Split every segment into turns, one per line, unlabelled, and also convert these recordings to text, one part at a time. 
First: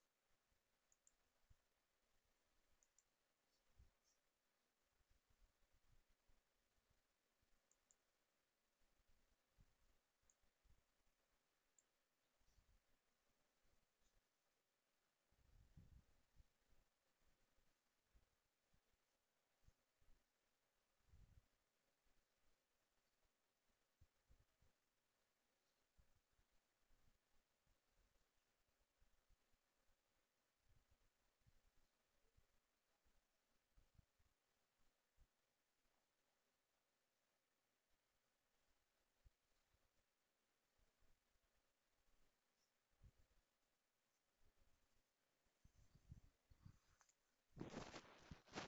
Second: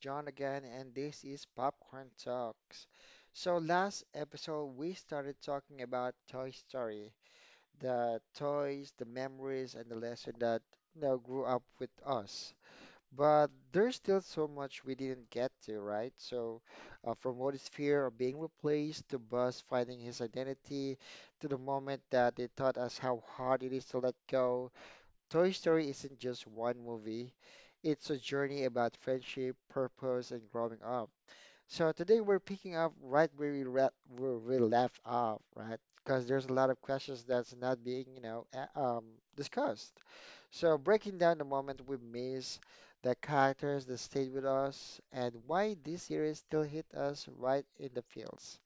John again, and this is Popcorn Talks. So, last episode we started talking about Toy Story, the toys, the memories, and the lesson that grew up with us. But there's still so much we didn't get to, right? From Woody's fear of being replaced to Buzz finding his identity, to the moment that they taught us how hard it is to let go. Toy Story isn't just one movie, it's a journey about friendship, purpose, and growing up. So today we're picking up right where we left off, right? Because there's a lot of questions that's not being discussed. So breaking down the moment we miss, the characters that stayed with us, and why this series still hit us right in the feels.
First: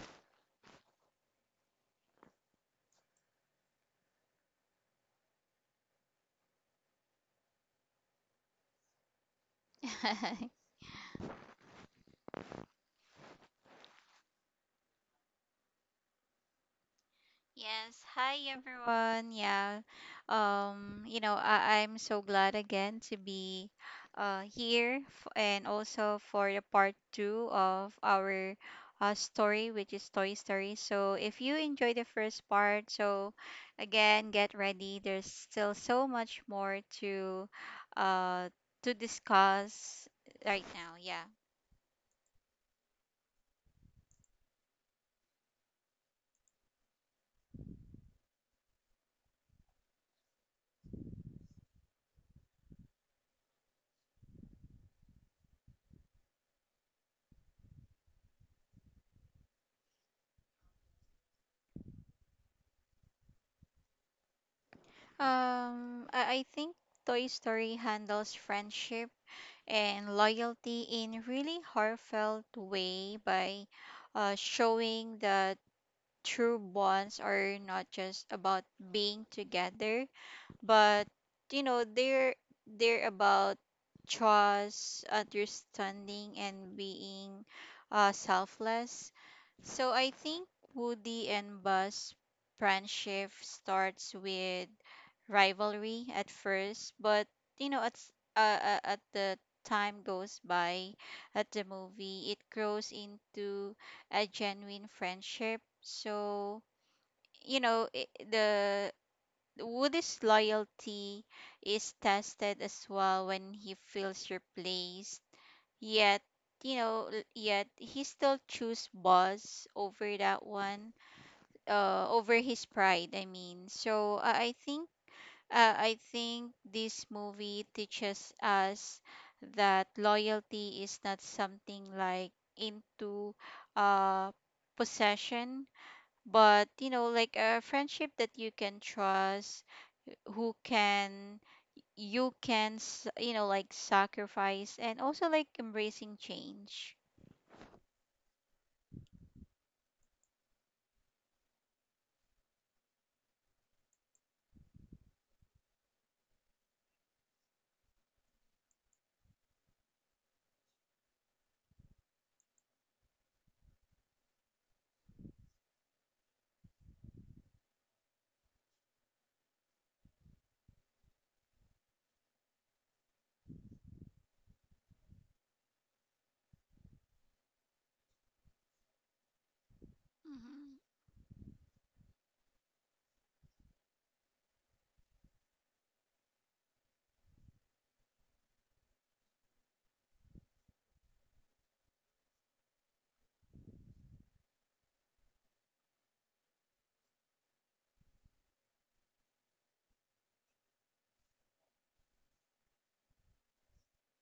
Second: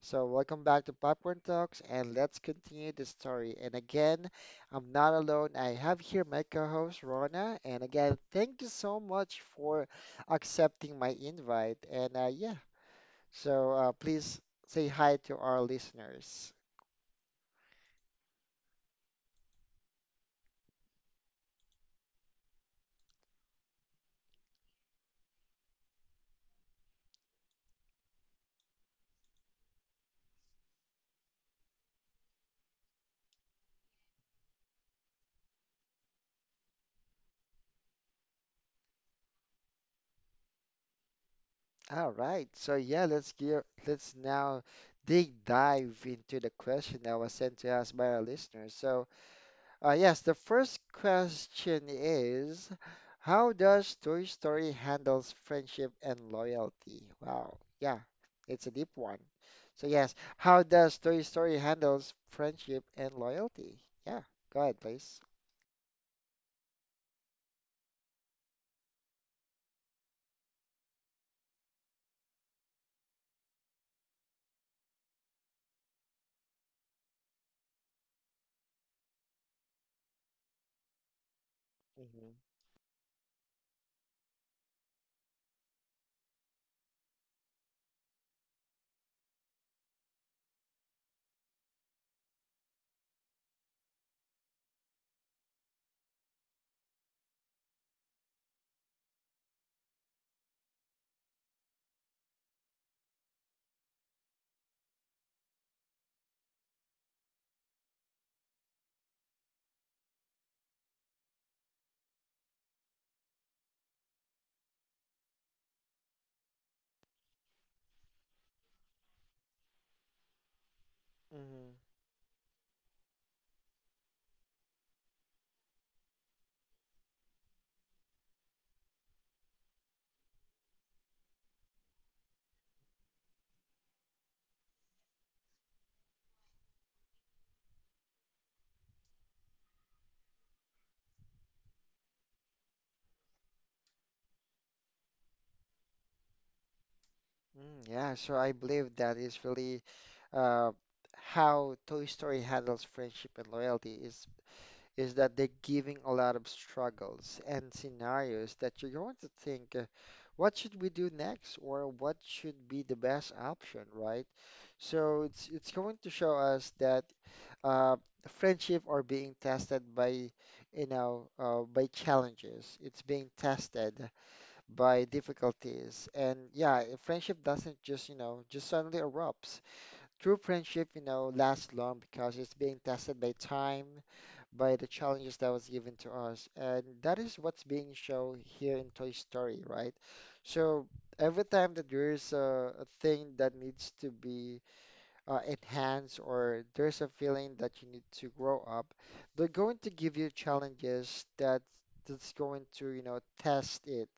So, welcome back to Popcorn Talks, and let's continue the story. And again, I'm not alone. I have here my co-host Rona, and again, thank you so much for accepting my invite. And yeah, so please say hi to our listeners.
Yes. Hi, everyone. Yeah. I'm so glad again to be here and also for the part two of our story, which is Toy Story. So, if you enjoyed the first part, so again, get ready. There's still so much more uh, to discuss right now. Yeah.
All right, so yeah, let's now dig dive into the question that was sent to us by our listeners. Yes, the first question is, how does Toy Story handles friendship and loyalty? Wow, yeah, it's a deep one. So yes, how does Toy Story handles friendship and loyalty? Yeah, go ahead, please.
I think Toy Story handles friendship and loyalty in really heartfelt way by showing that true bonds are not just about being together but you know
Hmm
they're about trust understanding and being selfless. So I think Woody and Buzz friendship starts with rivalry at first, but you know at the time goes by at the movie, it grows into a genuine friendship. So you know i the Woody's loyalty is tested as well when he feels replaced. Yet, yet he still choose Boss over that one,
hmm
over his pride. So I think this movie teaches us that loyalty is not something like into, uh, possession, but you know, like a friendship that you can trust who can you know like sacrifice and also like embracing change.
Mm, yeah, so I believe that is really uh, how Toy Story handles friendship and loyalty is that they're giving a lot of struggles and scenarios that you're going to think, what should we do next, or what should be the best option, right? So it's going to show us that uh, friendship are being tested by, you know, by challenges. It's being tested by difficulties, and yeah, a friendship doesn't just, you know, just suddenly erupts. True
Mm-hmm.
friendship, you know, lasts long because it's being tested by time, by the challenges that was given to us. And that is what's being shown here in Toy Story, right? So every time that there is a thing that needs to be enhanced or there's a feeling that you need to grow up, they're going to give you challenges that that's going to, you know, test it.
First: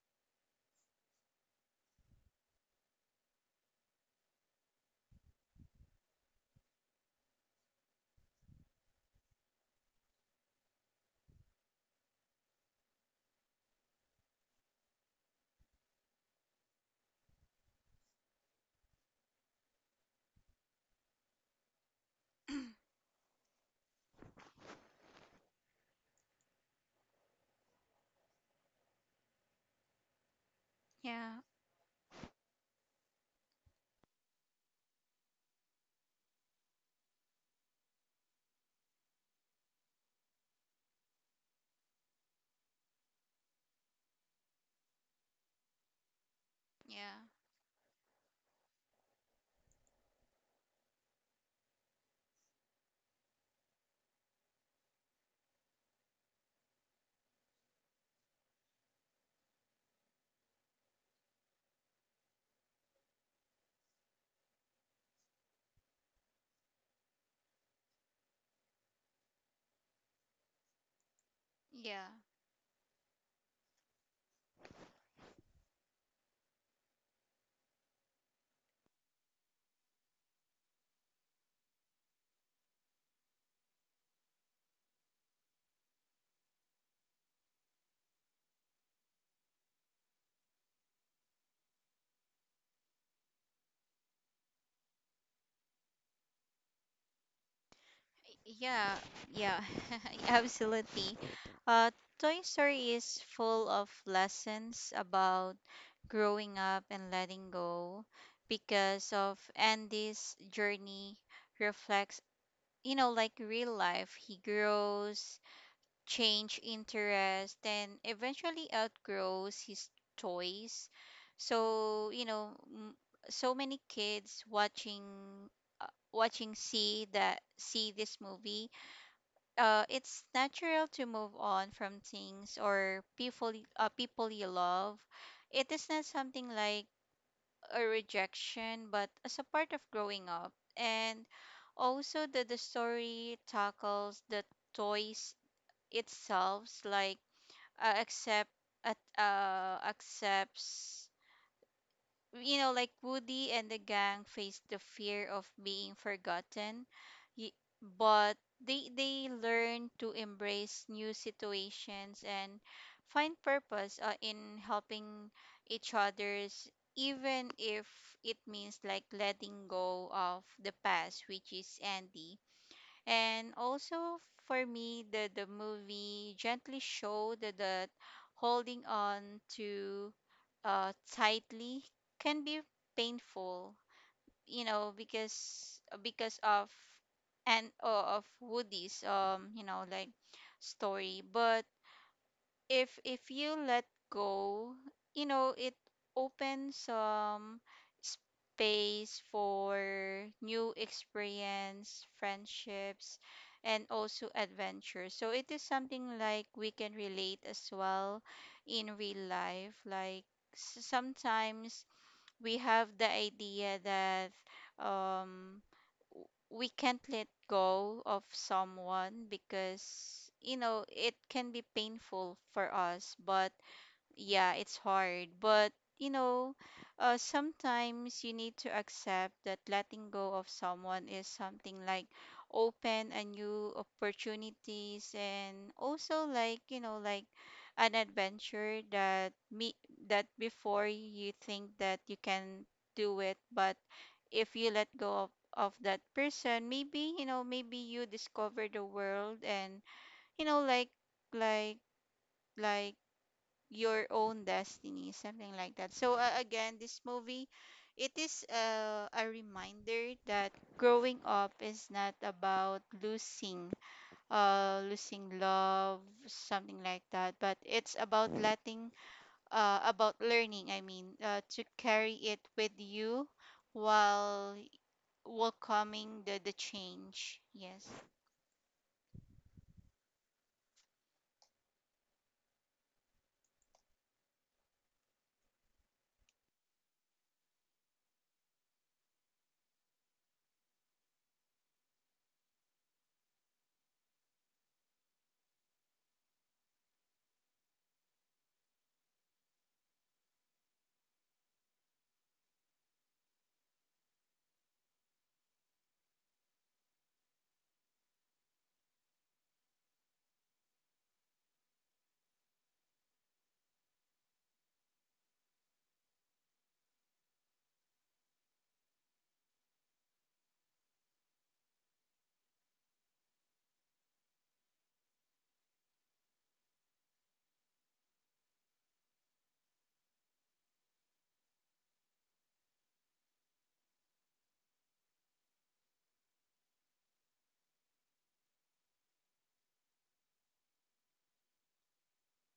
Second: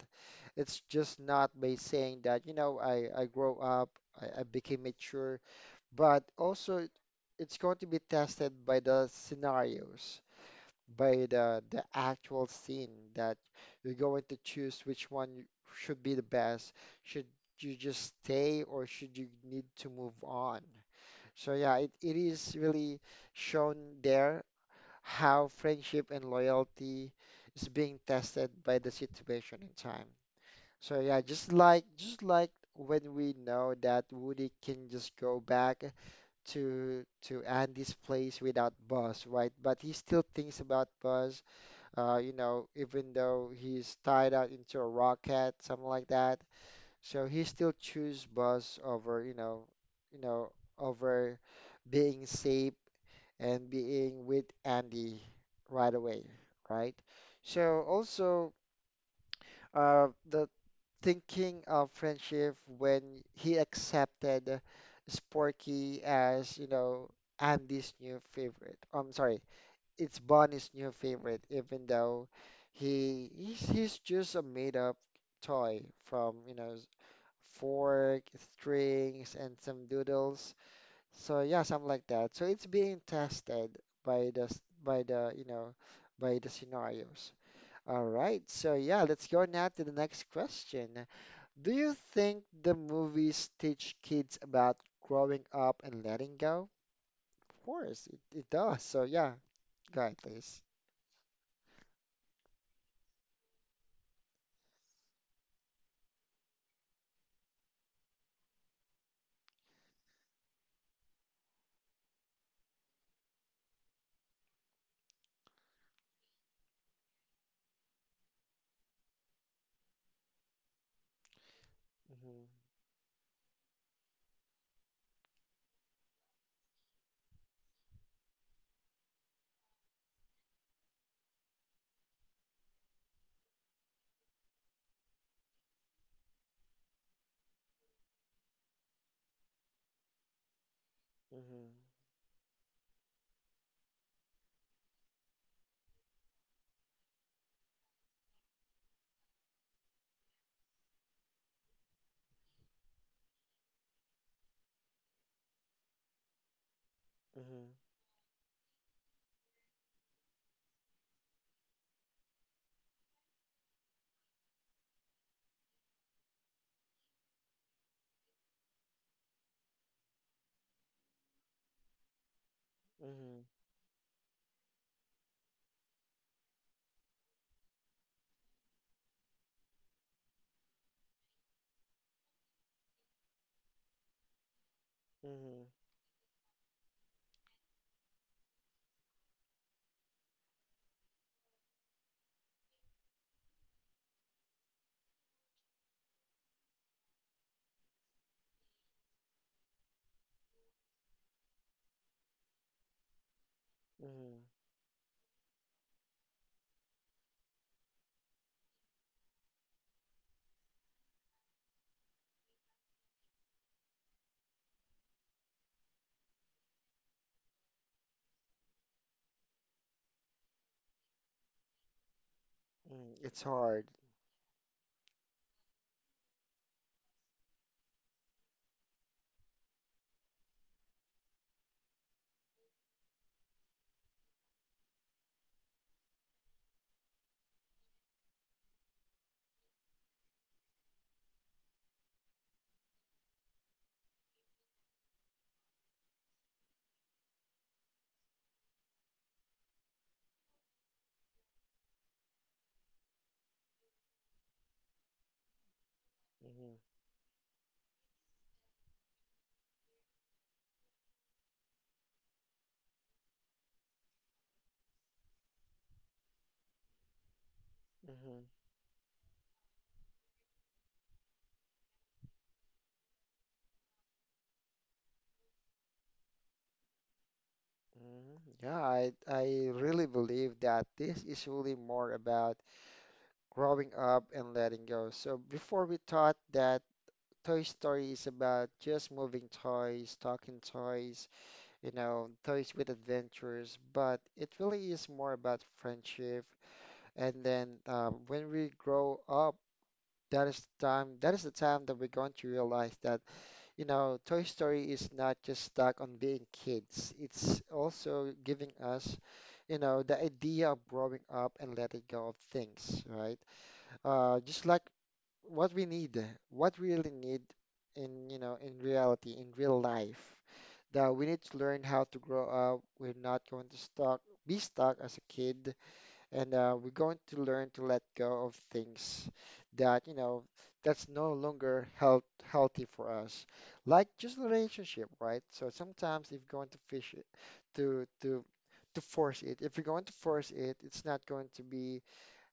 It's just not by saying that, you know, I grow up, I became mature, but also it's going to be tested by the scenarios, by the actual scene that you're going to choose which one should be the best. Should you just stay or should you need to move on? So yeah, it is really shown there how friendship and loyalty is being tested by the situation and time. So yeah,
Yeah,
just like when we know that Woody can just go back to Andy's place without Buzz, right? But he still thinks about Buzz, you know, even though he's tied out into a rocket, something like that.
yeah,
So he still choose Buzz over, you know, over being safe and being with Andy right away, right? So also the thinking of friendship when he accepted Sporky as, you know, Andy's new favorite. I'm sorry, it's Bonnie's new favorite, even
yeah,
though he's just a made-up toy from, you know, fork, strings, and some doodles. So yeah, something like that. So it's being tested by the, you know, by the scenarios. All right. So yeah, let's go now to the next question. Do you think the movies teach kids about growing up and letting go? Of course, it does.
yeah,
So yeah,
yeah,
go ahead, please.
absolutely. Uh toy Story is full of lessons about growing up and letting go because of Andy's journey reflects you know like real life. He grows, change interest, and eventually outgrows his toys. So so many kids watching uh, see that see this movie, it's natural to move on from things or people people you love. It is not something like a rejection but as a part of growing up. And
Mhm.
also that the story tackles the toys itself like uh, accept accepts, you know, like Woody and the gang face the fear of being forgotten, y-
Mhm.
but they learn to embrace new situations and find purpose in helping each others, even if it means like letting go of the past, which is Andy.
Mhm.
And also, for me, the movie gently showed that, that holding on to tightly can be painful, you know,
Mhm.
because of and of Woody's you know like story. But if you let go, you know, it opens some space for new experience, friendships, and also
Mhm.
adventure. So it is something like we can relate as well in real life. Like sometimes we have the idea that um we can't let go of someone because you know it can be painful for us,
Mhm. It's
but
hard.
yeah, it's hard. But you know, sometimes you need to accept that letting go of someone is something like open a new opportunities and also like, you know, like an adventure that me that before you think that you can do it. But if you let go of that person, maybe, you know, maybe you discover the world and, you know, like like your own destiny, something like that. So again,
Mhm.
this movie, it is a reminder that growing up is not about losing, losing love, something like that, but it's about
Mhm.
letting, about learning. To carry it with you while welcoming the change. Yes.
Mhm. Yeah, I really believe that this is really more about growing up and letting go. So before we thought that Toy Story is about just moving toys, talking toys, you know, toys with adventures, but it really is more about friendship. And then when we grow up, that is the time that we're going to realize that you know, Toy Story is not just stuck on being kids. It's also giving us, you know, the idea of growing up and letting go of things, right? Just like what we need, what we really need in, you know, in reality, in real life, that we need to learn how to grow up. We're not going to stuck, be stuck as a kid, and we're going to learn to let go of things that you know that's no longer healthy for us, like just a relationship, right? So sometimes if you're going to fish it to to to force it, if you're going to force it, it's not going to be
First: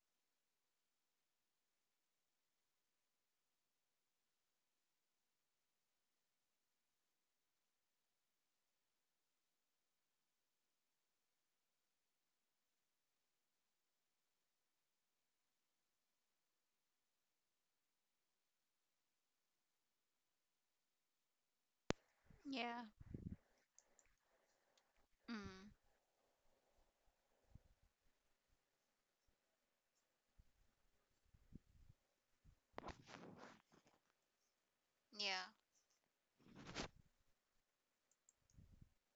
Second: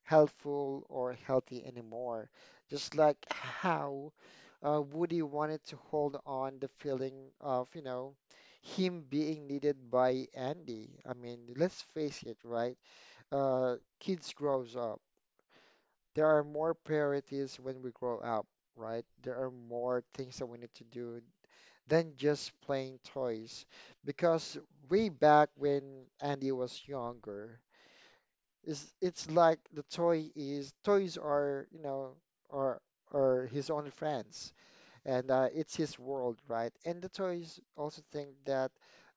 helpful or healthy anymore, just like how Woody wanted to hold on the feeling of you know him being needed by Andy. I mean, let's face it, right? Kids grows up, there are more priorities when we grow up, right? There are more things that we need to do than just
Yeah.
playing toys. Because way back
Mm.
when Andy was younger, is it's like the toy is toys are, you know, are are his only friends, and
Yeah.
it's his world, right? And the toys also think that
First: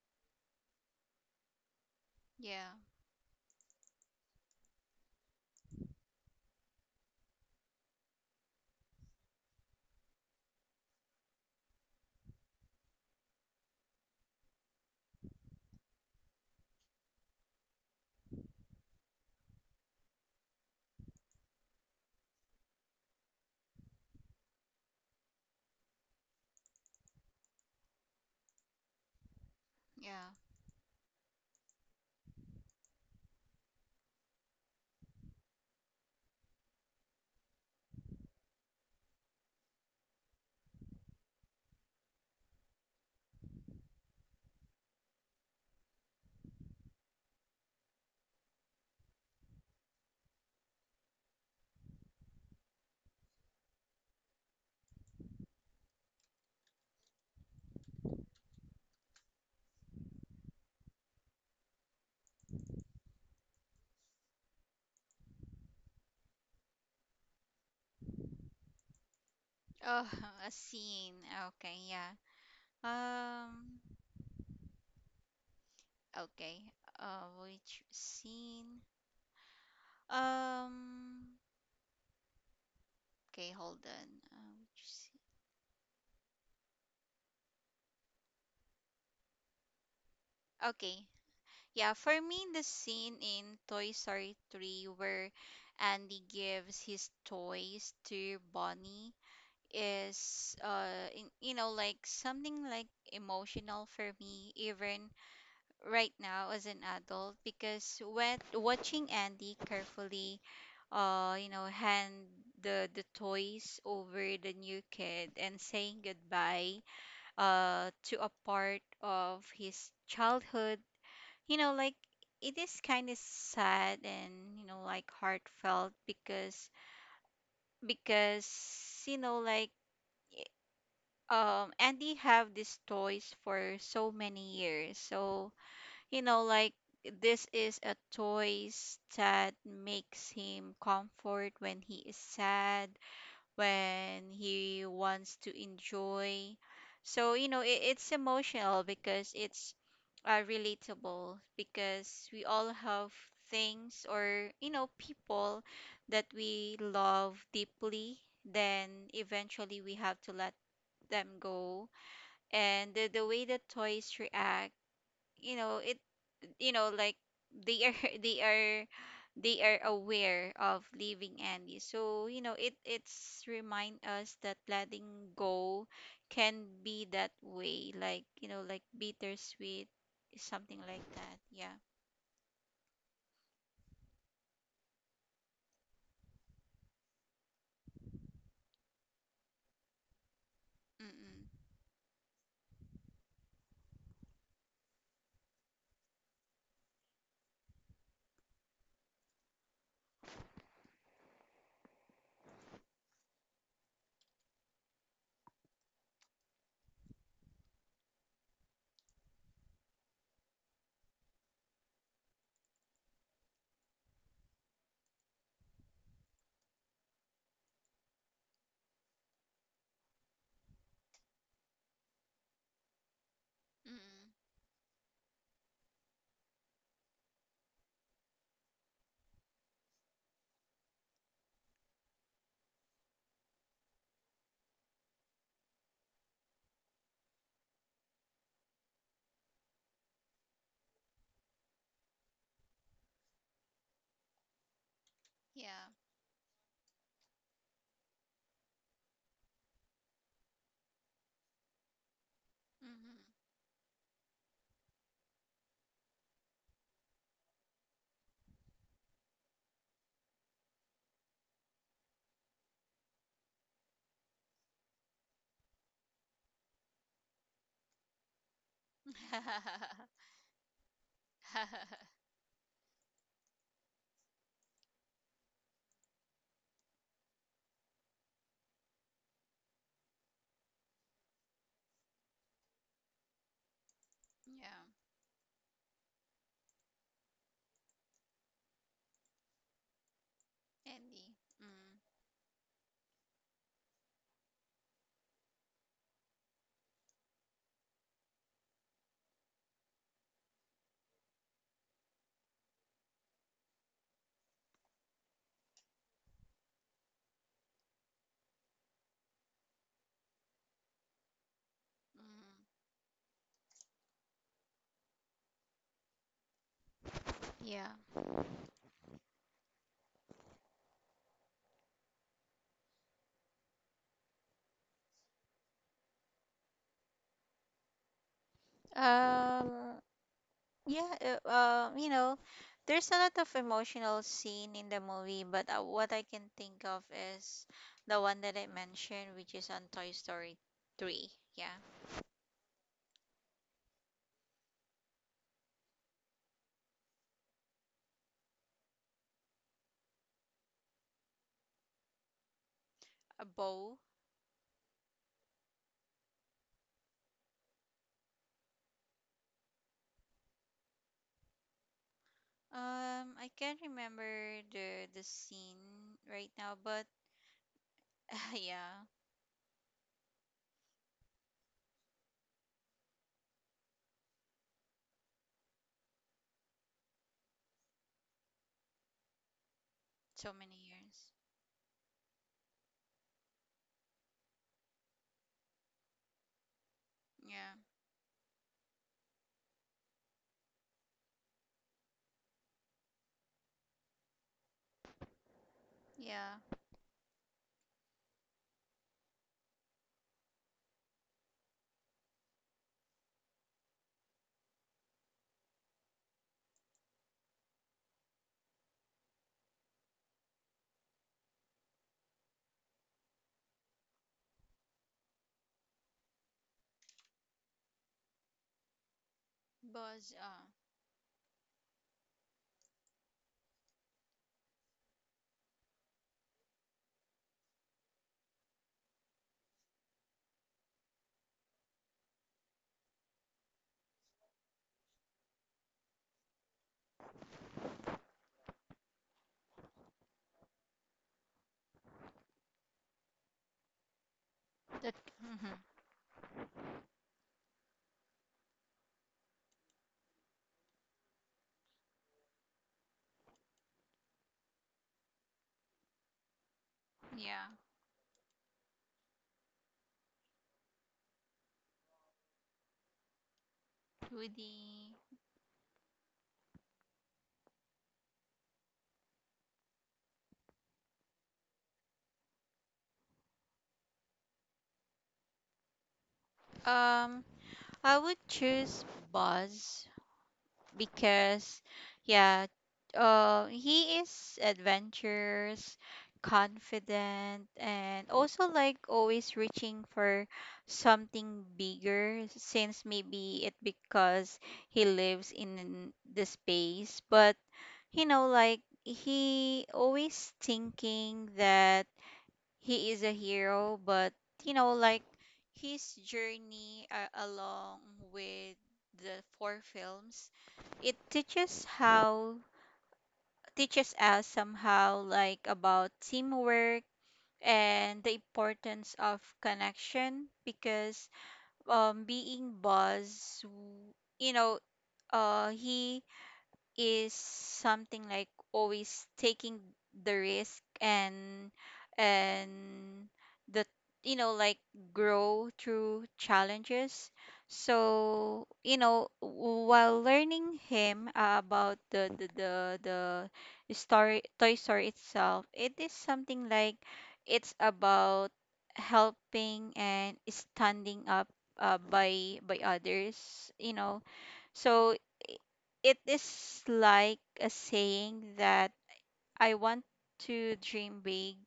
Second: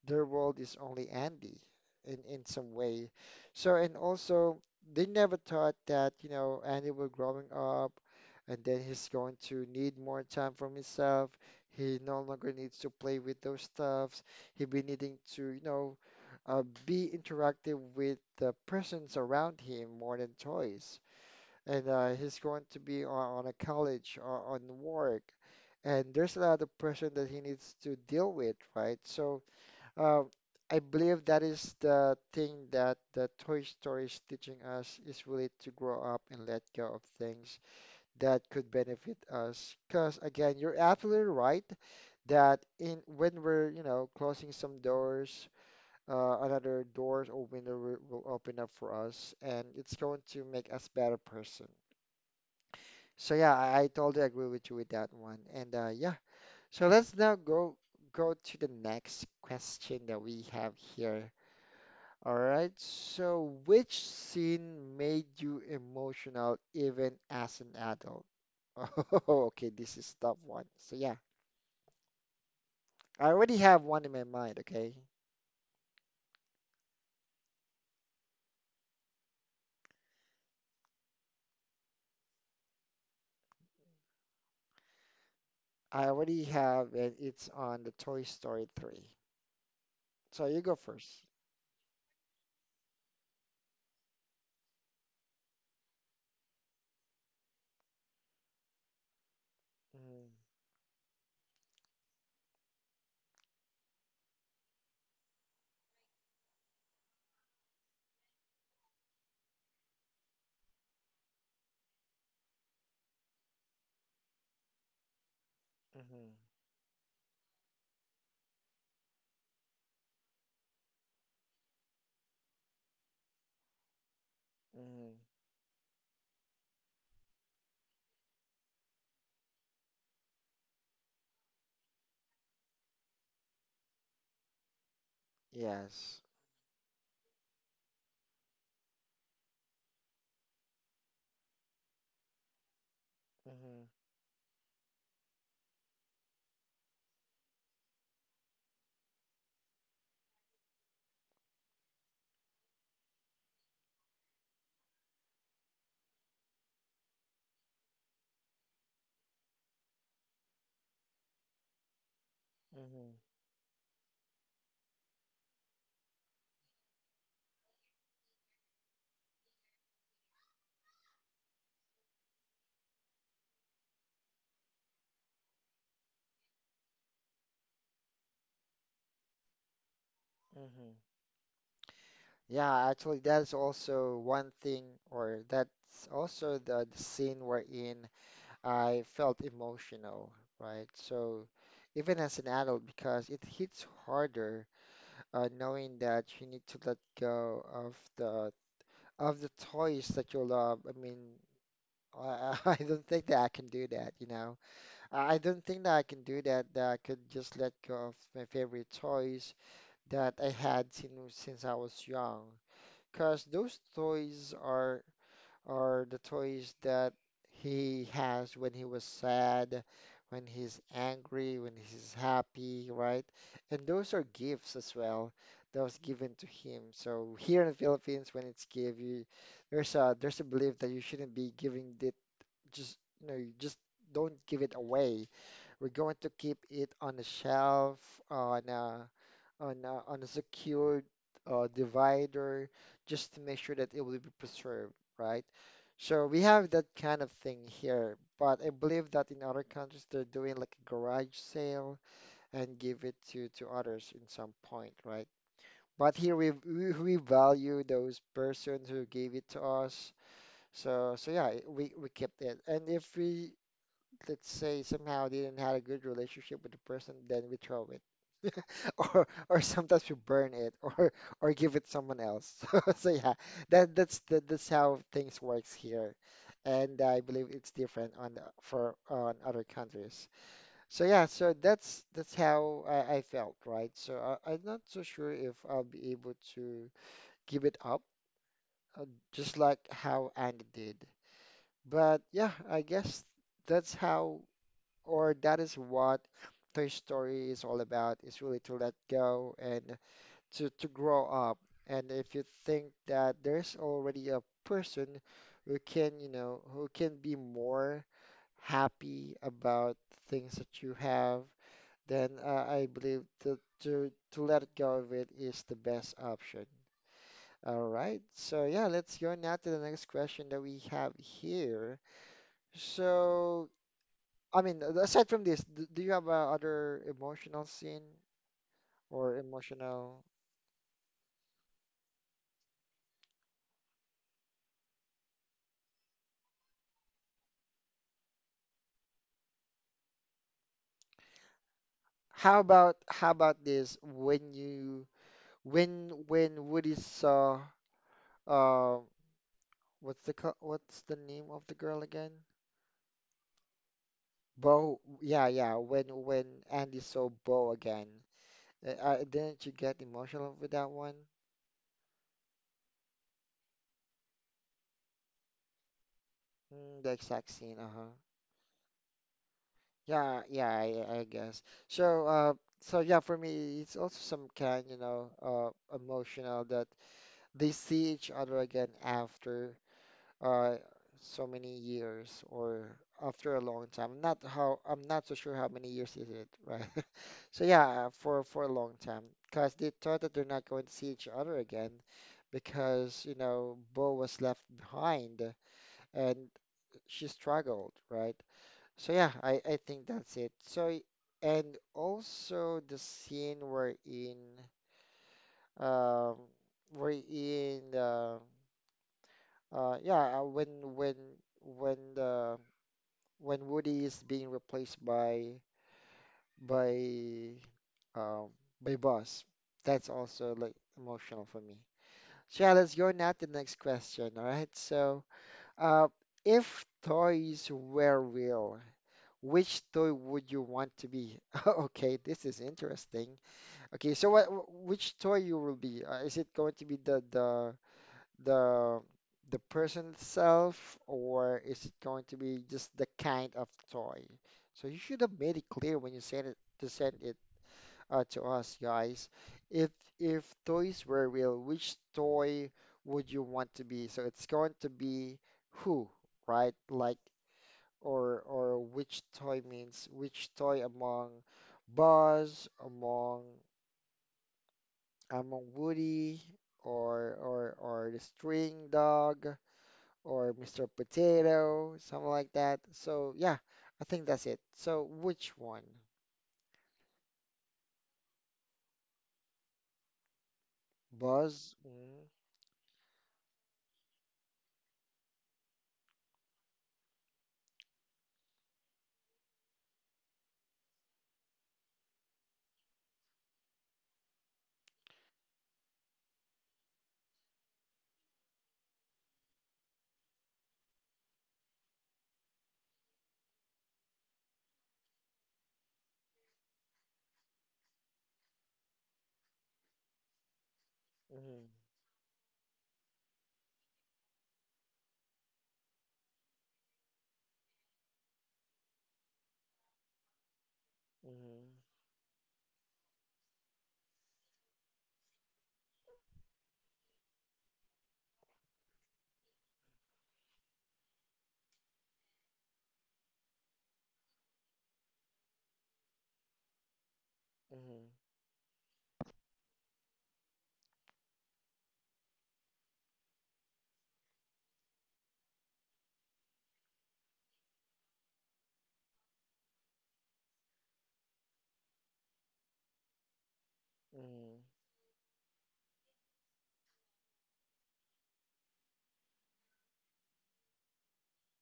their world is only Andy in some
Yeah.
way. So and also they never thought that you know Andy will growing up, and then he's going to need more time from himself. He no longer needs to play with those stuffs. He'll be needing to you know be interactive with the persons around him more than toys, and he's going to be on a college or on work, and there's a lot of pressure that he needs to deal with, right? So uh,
Yeah.
I believe that is the thing that the Toy Story is teaching us, is really to grow up and let go of things that could benefit us. Because again, you're absolutely right that in when we're you know closing some doors, another doors or window will open up for us and it's going to make us better person. So yeah, I totally agree with you with that one. And yeah, so let's now go to the next question that we have here. All right. So which scene made you emotional even as an adult? Oh, okay, this
Oh,
is tough
a
one. So yeah,
scene. Okay. Yeah.
I already
Um,
have one in my mind, okay?
okay. Which scene? Um, okay, hold on. Which scene?
I already have and it's on the Toy Story 3. So you go
Okay.
1st.
Yeah, for me, the scene in Toy Story 3 where Andy gives his toys to Bonnie
Mm-hmm,
is, you know, like something like emotional for me, even right now as an adult. Because when watching Andy carefully, you know, hand the toys over the new kid and saying
mm-hmm,
goodbye, to a part of his childhood, you know, like it is kind of sad and you know
mm-hmm.
like heartfelt. Because because you know like i- Andy have these toys for so many years. So
Yes.
you know, like this is a choice that makes him comfort when he is sad,
Mm-hmm,
when he wants to enjoy. So, you know, it, it's emotional because it's relatable, because we all have things or, you know, people that we love deeply, then eventually we have to let them go. And
mm-hmm,
the way the toys react, you know it, you know like they are they are they are aware of leaving Andy. So, you know, it it's remind us that letting go can be that way, like, you know, like bittersweet, something
mm-hmm.
like that. Yeah.
Yeah, actually, that's also one thing, or that's also the scene wherein I felt emotional, right?
Mm-mm.
So, even as an adult, because it hits harder, knowing that you need to let go of the toys that you love. I mean, I, I don't think that I can do that, you know. I don't think that I can do that, that I could just let go of my favorite toys that I had since I was young. Because those toys are the toys that he has when he was sad, when he's angry, when he's happy, right? And those
Mm-mm.
are gifts as well that was given to him. So here in the Philippines, when it's give you, there's a belief that you shouldn't be giving it just you know you just don't give it away. We're going to keep it on the shelf, on a on on a secured divider just to make sure that it will be preserved, right?
Yeah.
So we have that kind of thing here, but I believe that in other countries they're doing like a garage sale and give it
Mm-hmm.
to others in some point, right? But here we value those persons who gave it to us. So so yeah, we kept it. And if we let's say somehow didn't had a good relationship with the person, then we throw it. Or sometimes we burn it or
yeah.
give it someone else. So, so yeah, that, that's how things works here. And I believe it's different on for on other countries. So yeah, so that's how I felt, right? So I'm not
Yeah.
so sure if I'll be able to give it up, uh, just like how Andy did.
Andy. Mm.
But yeah, I guess that's how or that is what Toy Story is all about, is really to let go and to grow up. And if you think that there's already a person who can, you know, who can be more happy about things that you have, then
Mm-hmm.
I believe to let go of it is the best option. All
Yeah.
right, so yeah, let's go now to the next question that we have here. So, aside from this, do you have other emotional scene or
Um.
emotional?
Yeah, you know, there's a lot of emotional scene in the movie, but what I can think of is the one that I mentioned, which is on Toy Story 3. Yeah,
How about this? When you when Woody saw uh what's the name of the girl again?
a bow.
Bo. Yeah, yeah. When Andy saw Bo again, didn't you get emotional with that one?
I can't remember the scene right now,
Mm, the
but
exact scene. Uh-huh.
yeah,
Yeah, yeah. I guess. So uh, so yeah, for me, it's also some kind, you know, emotional that they see each other again after
so
uh,
many years.
so many years or after a long time. Not how I'm not so sure how many years is it, right? So
Yeah,
yeah, for a long time, because they thought that they're not going to see each other again, because you know Bo was left behind and
yeah.
she struggled, right? So yeah, I think that's it. And also the scene we're in, um, we're in. Yeah, when the when Woody is being replaced by by um Buzz, that's
Buzz,
also like emotional for me. So yeah, let's go now to the next question. All right, so uh, if toys were real, which toy would you want to be? Okay, this is interesting. Okay, so what which toy you will be? Is it going to be the the person itself, or is it going to be just the kind of toy? So you
that,
should have made it
mhm,
clear when you sent it to send it to us, guys. If toys were real, which toy would you want to be? So it's going to be who, right? Like
yeah,
or which toy means which toy among Buzz,
Woody.
among Woody, or the string dog or Mr. Potato, something like that. So yeah, I think that's it. So which one?
Um, I would choose Buzz
Buzz?
because
Mm-hmm,
yeah, he is adventurous, confident, and also like always reaching for something bigger, since maybe it because he lives in the space. But you know like he always thinking that he is a hero. But you know, like his journey along with the four films, it
mm-hmm,
teaches how teaches us somehow like about teamwork and the importance of connection. Because being Buzz, you know, he is something like always taking the risk and the you know like grow through challenges.
mm-hmm,
So you know while learning him about the story toy story itself, it is something like it's about helping and standing up by others you know. So it is like a saying that I want to dream big,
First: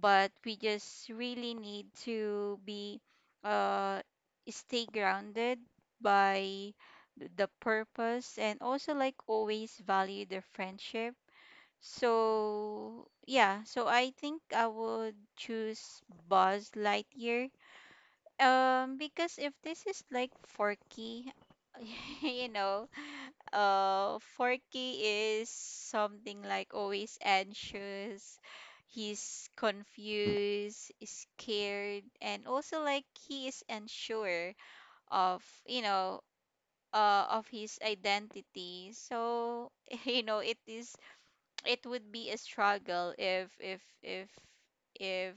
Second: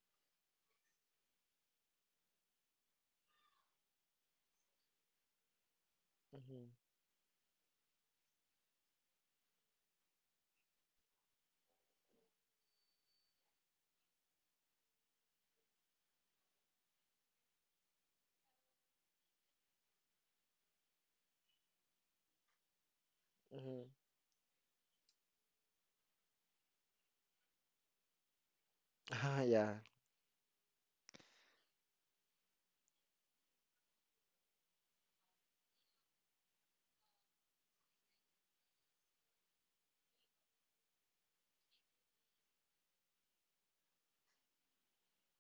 but we just really need to be uh stay grounded by
mm-hmm,
the purpose and also like always value the friendship. So yeah, so I think I would choose Buzz Lightyear. Because if this is like Forky, you know,
mm-hmm, mm-hmm.
Forky is something like always anxious.
Ah,
He's
yeah.
confused, scared, and also like he is unsure of, you know, of his identity. So, you know, it is it would be a struggle if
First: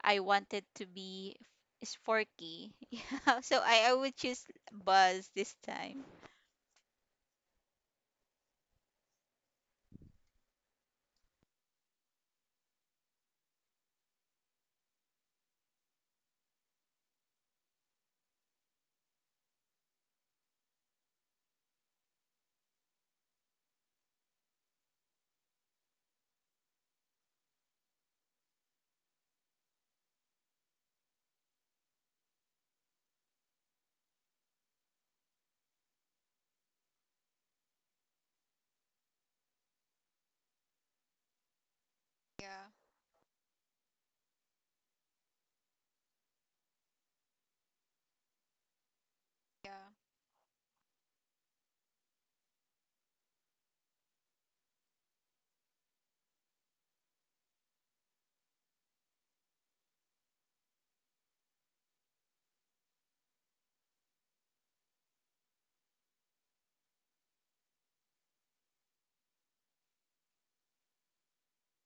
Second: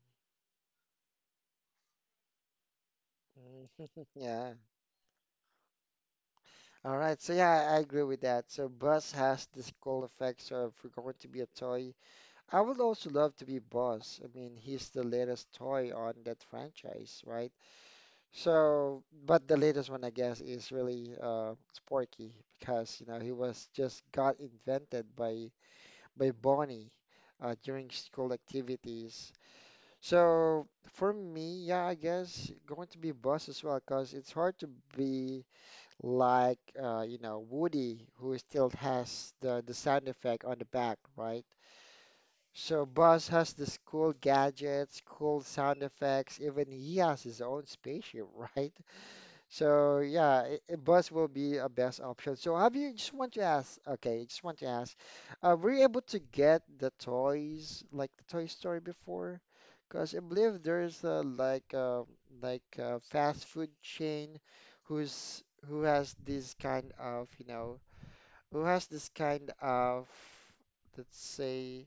I wanted to be sporky. Yeah, so
Mhm.
I would choose
Yeah.
Buzz this time.
All right. So yeah, I agree with that. So Buzz has this cool effect. So if we're going to be a toy, I would also love to be Buzz. I mean, he's the latest toy on that franchise, right? So, but the latest one, I guess, is really Sporky because you know he was just got invented by Bonnie during school activities. So for me, yeah, I guess going to be Buzz as well because it's hard to be like you know Woody who still has the sound effect on the back, right?
Yeah,
So Buzz has the cool gadgets, cool sound effects. Even he has his own spaceship, right?
yeah,
So yeah, bus will be a best option. So have you just want to ask? Okay, just want to ask. Were you able to get the toys like the Toy Story before? Because I believe there's a like a fast food chain who's who has this kind of you know who has this kind of let's say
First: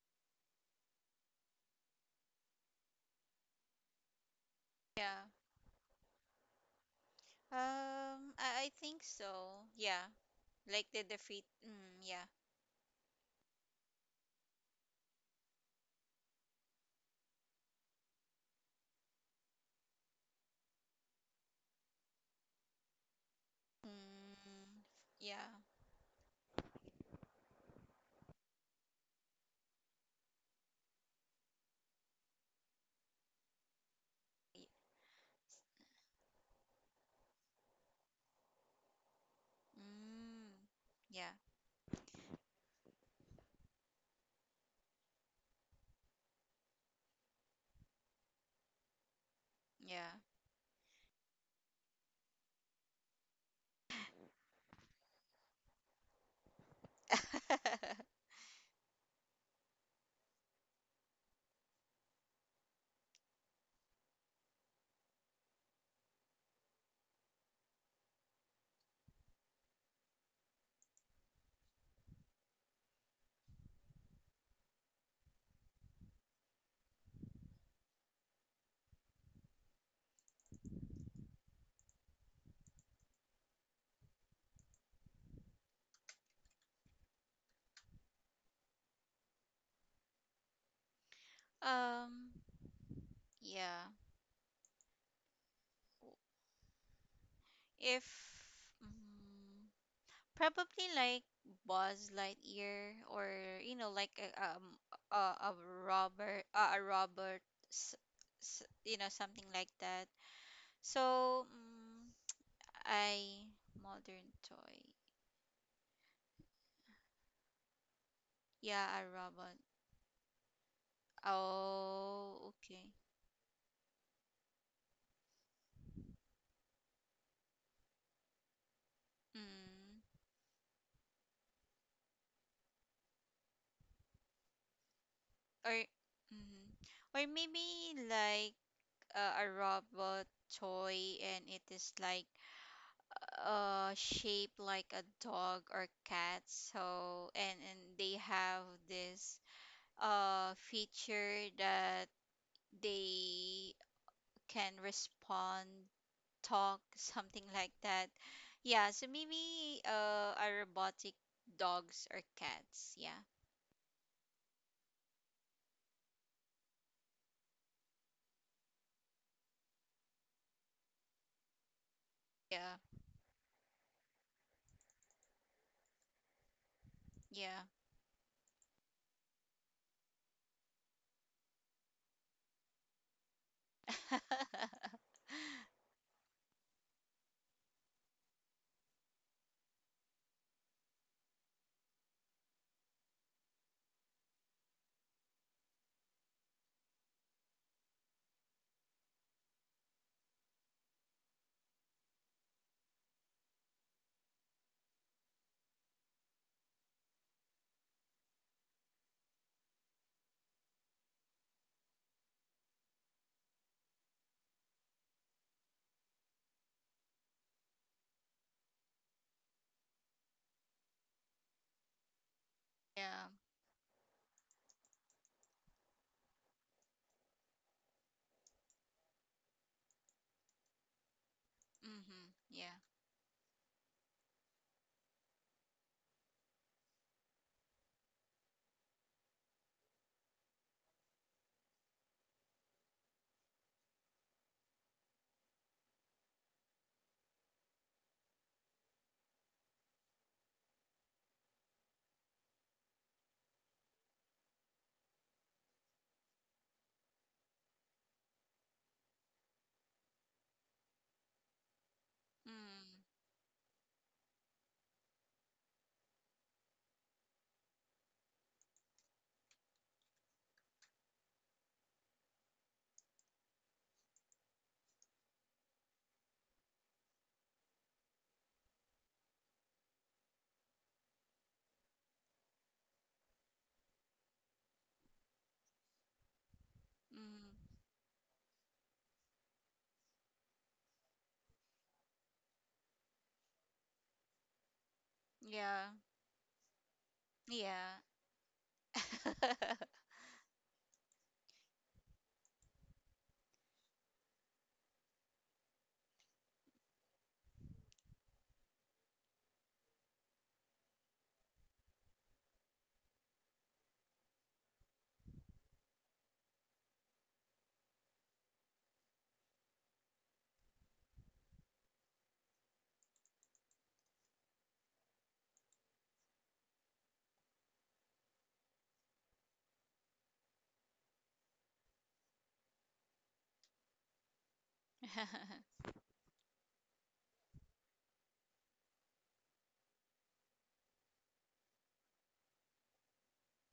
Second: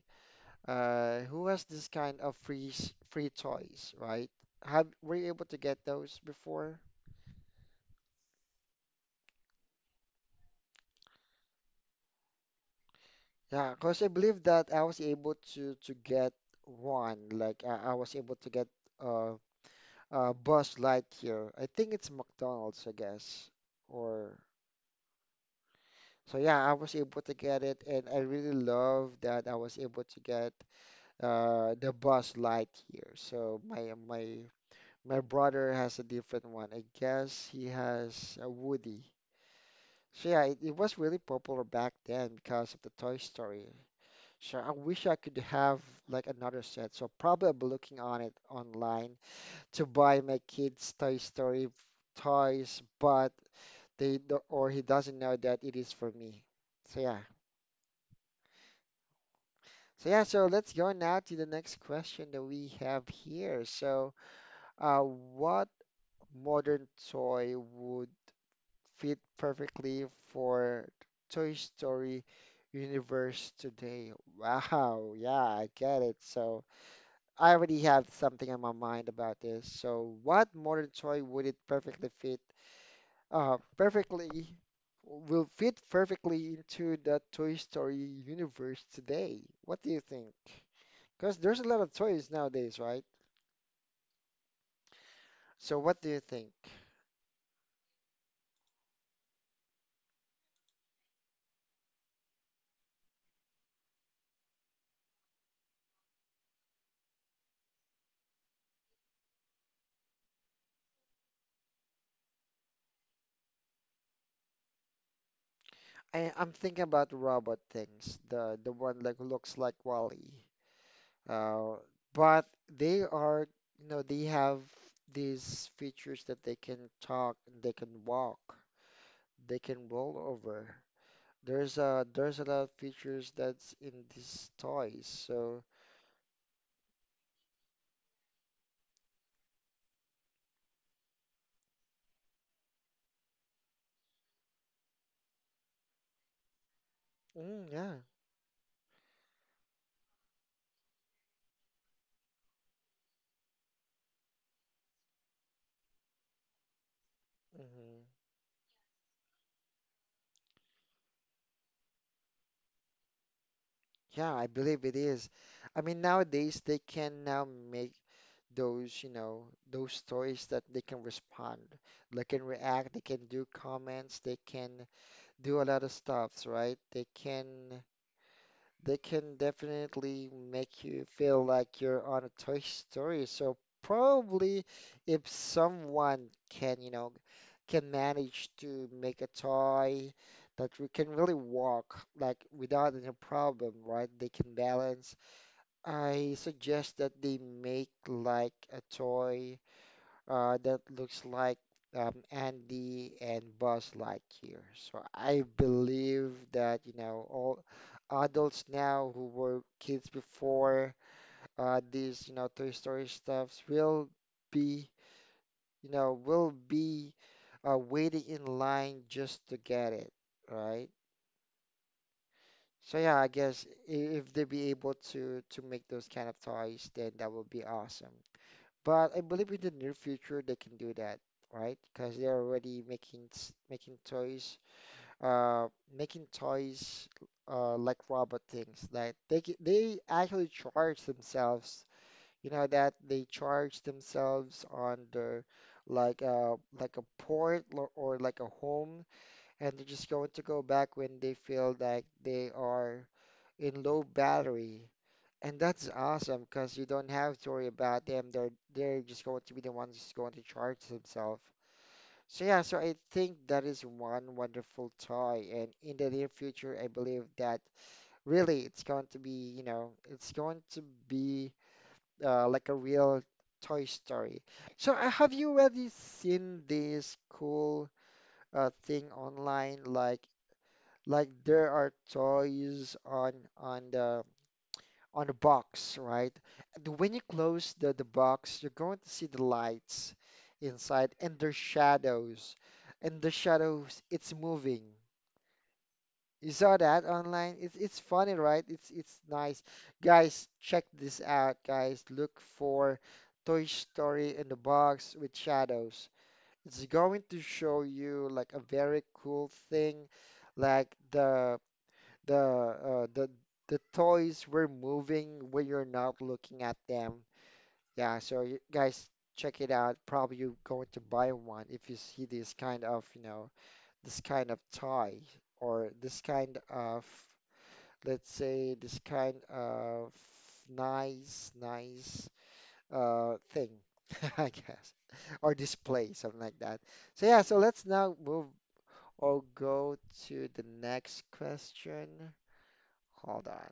who has this kind of free toys, right? Have were
yeah.
you able to get those before?
I think so. Yeah, like the free. Mm, yeah.
Yeah, because I believe that I was able to get one. Like I was able to get uh Buzz Lightyear. I think it's McDonald's, I guess. Or
Mm, yeah.
so yeah, I was able to get it, and I really love that I was able to get the Buzz Lightyear. So my
y-
my brother has a different one. I guess he has a Woody. So yeah,
Mm,
it was really
yeah.
popular back then because of the Toy Story. Sure. I wish I could have like another set. So probably I'll be looking on it online to
Yeah.
buy my kids Toy Story toys, but they do or he doesn't know that it is for me. So yeah. So yeah, so let's go now to the next question that we have here. So, what modern toy would fit perfectly for Toy Story universe today? Wow, yeah, I get it. So, I already have something in my mind about this. So, what modern toy would it perfectly fit? Perfectly will fit perfectly into the Toy Story universe today. What do you think? Because there's a lot of
um.
toys nowadays, right?
Yeah.
So, what do you think?
If. Mm, probably like Buzz Lightyear or you know like um a, a a Robert s- you know something like that. So mm, I modern toy.
I'm thinking about robot things, the
Yeah,
one
a
like looks
robot.
like Wally. Uh, but
Oh, okay.
they are, you know, they have these features that they can talk and they can walk. They can
Mm.
roll over. There's a lot of features that's in these toys. So
Or mm. Or maybe like a robot toy, and it is like shape like a dog or cat. So
mm,
and
yeah,
they have this feature that they can respond, talk, something like
hmm
that. Yeah. So maybe a robotic dogs or cats. Yeah,
yeah, I believe it is. I mean nowadays they can now make those you know those toys that they can respond, they can
yeah,
react, they can do comments, they can do a lot of stuffs, right?
yeah.
They can definitely make you feel like you're on a Toy Story. So probably if someone can, you know, can manage to make a toy that we can really walk like without any problem, right? They can balance. I suggest that they make like a toy that looks like Andy and Buzz Lightyear. So I believe that, you know, all adults now who were kids before these, you know, Toy Story stuffs will be, you know, will be waiting in line just to get it, right? So yeah, I
yeah.
guess if they be able to make those kind of toys, then that would be awesome. But I believe in the near future they can do that, right? Because
Mm-hmm,
they're
yeah.
already making uh, making toys like robot things. Like they they actually charge themselves. You know that they charge themselves on their like a port or like a home, and they're just going to go back when they feel like they are in low battery. And that's awesome because you don't have to worry about them. They're just going to be the ones who's going to charge themselves. So yeah, so I
Mm-hmm.
think that is one wonderful toy, and in the near future, I believe that really it's going to be, you know, it's going to be like a real Toy Story. So have you already seen this cool thing online? Like there are toys on the on a box, right? And when you
Mm-hmm.
close the box, you're going to see the lights inside and their shadows. And the shadows, it's moving.
Yeah,
You saw that online? It's funny, right? It's nice. Guys, check this out, guys. Look for Toy Story in the box with shadows. It's going to show you like a very cool thing, like the the toys were moving when you're not looking at them. Yeah, so you guys check it out. Probably you're going to buy one if you see this kind of, you know, this kind of toy or this kind of, let's say, this kind of nice, nice thing, I guess, or
yeah.
display, something like that. So yeah, so let's now move or go to the next question. Hold on.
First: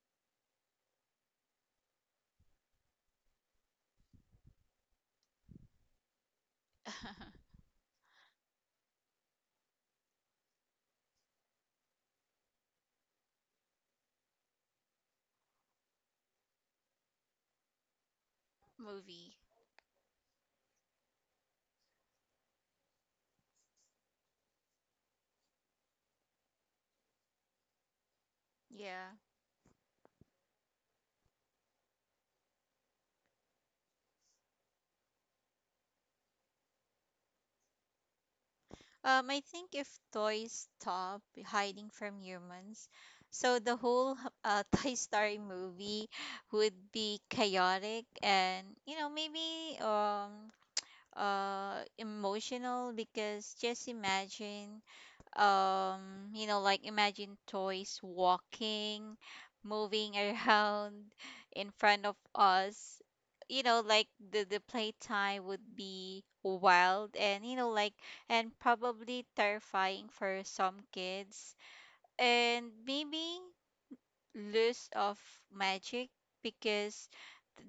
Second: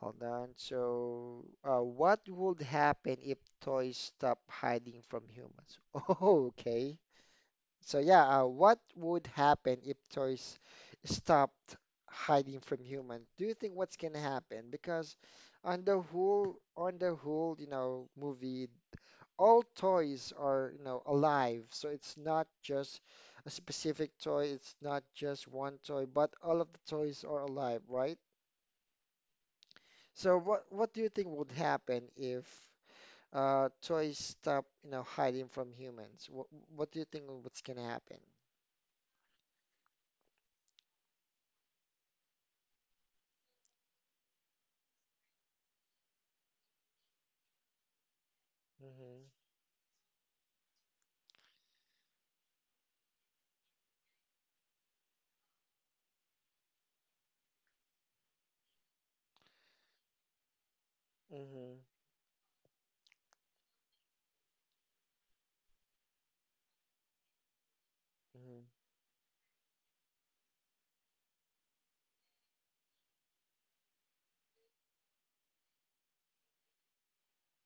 Hold on. So, what would happen if toys stop hiding from humans? Oh, okay. So yeah, what would happen if toys stopped hiding from humans? Do you think what's gonna happen? Because on the whole, you know, movie,
movie.
all toys are, you know, alive. So it's not just a specific toy. It's not just one toy, but all of the toys are alive, right?
Yeah.
So what do you think would happen if toys stop, you know, hiding from humans? What do you think what's gonna happen?
I think if toys stop hiding from humans, so the whole Toy Story movie would be chaotic. And you know
Mm-hmm.
maybe emotional, because just imagine um you know like imagine toys walking, moving around in
Mm-hmm.
front of us. You know like the playtime would be wild, and you know like and
Mm-hmm.
probably terrifying for some kids, and maybe lose of magic. Because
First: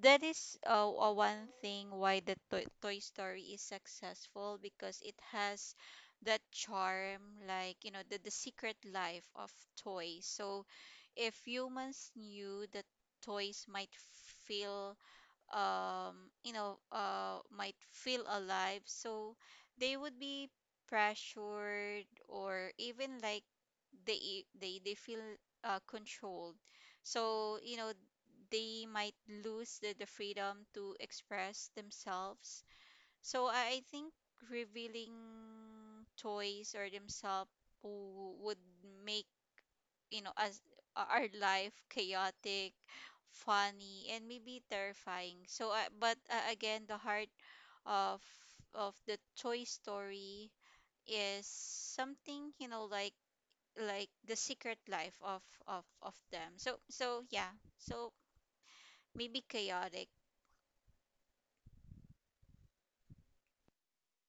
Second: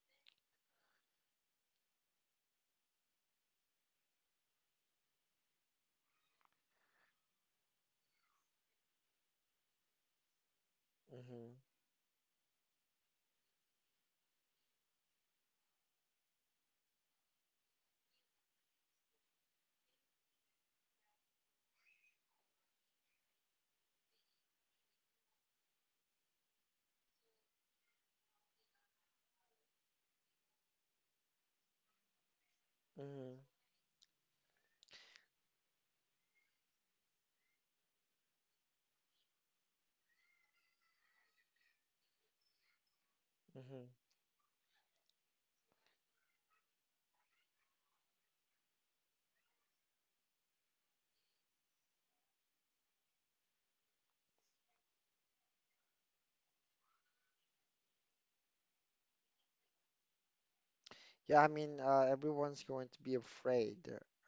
that is one thing why the Toy Story is successful, because it has that charm, like you know the secret life of toys. So if
Mm-hmm.
humans knew that toys might feel you know, might feel alive. So they would be pressured, or even like they feel controlled. So you know they might lose the freedom to express themselves.
Mm-hmm.
So I think revealing toys or themselves would make you know as our life chaotic,
Mm-hmm.
funny, and maybe terrifying. So but again, the heart of the toy story is something you know like the secret life of them. So so yeah, so maybe chaotic.
Yeah, I mean, everyone's going to be afraid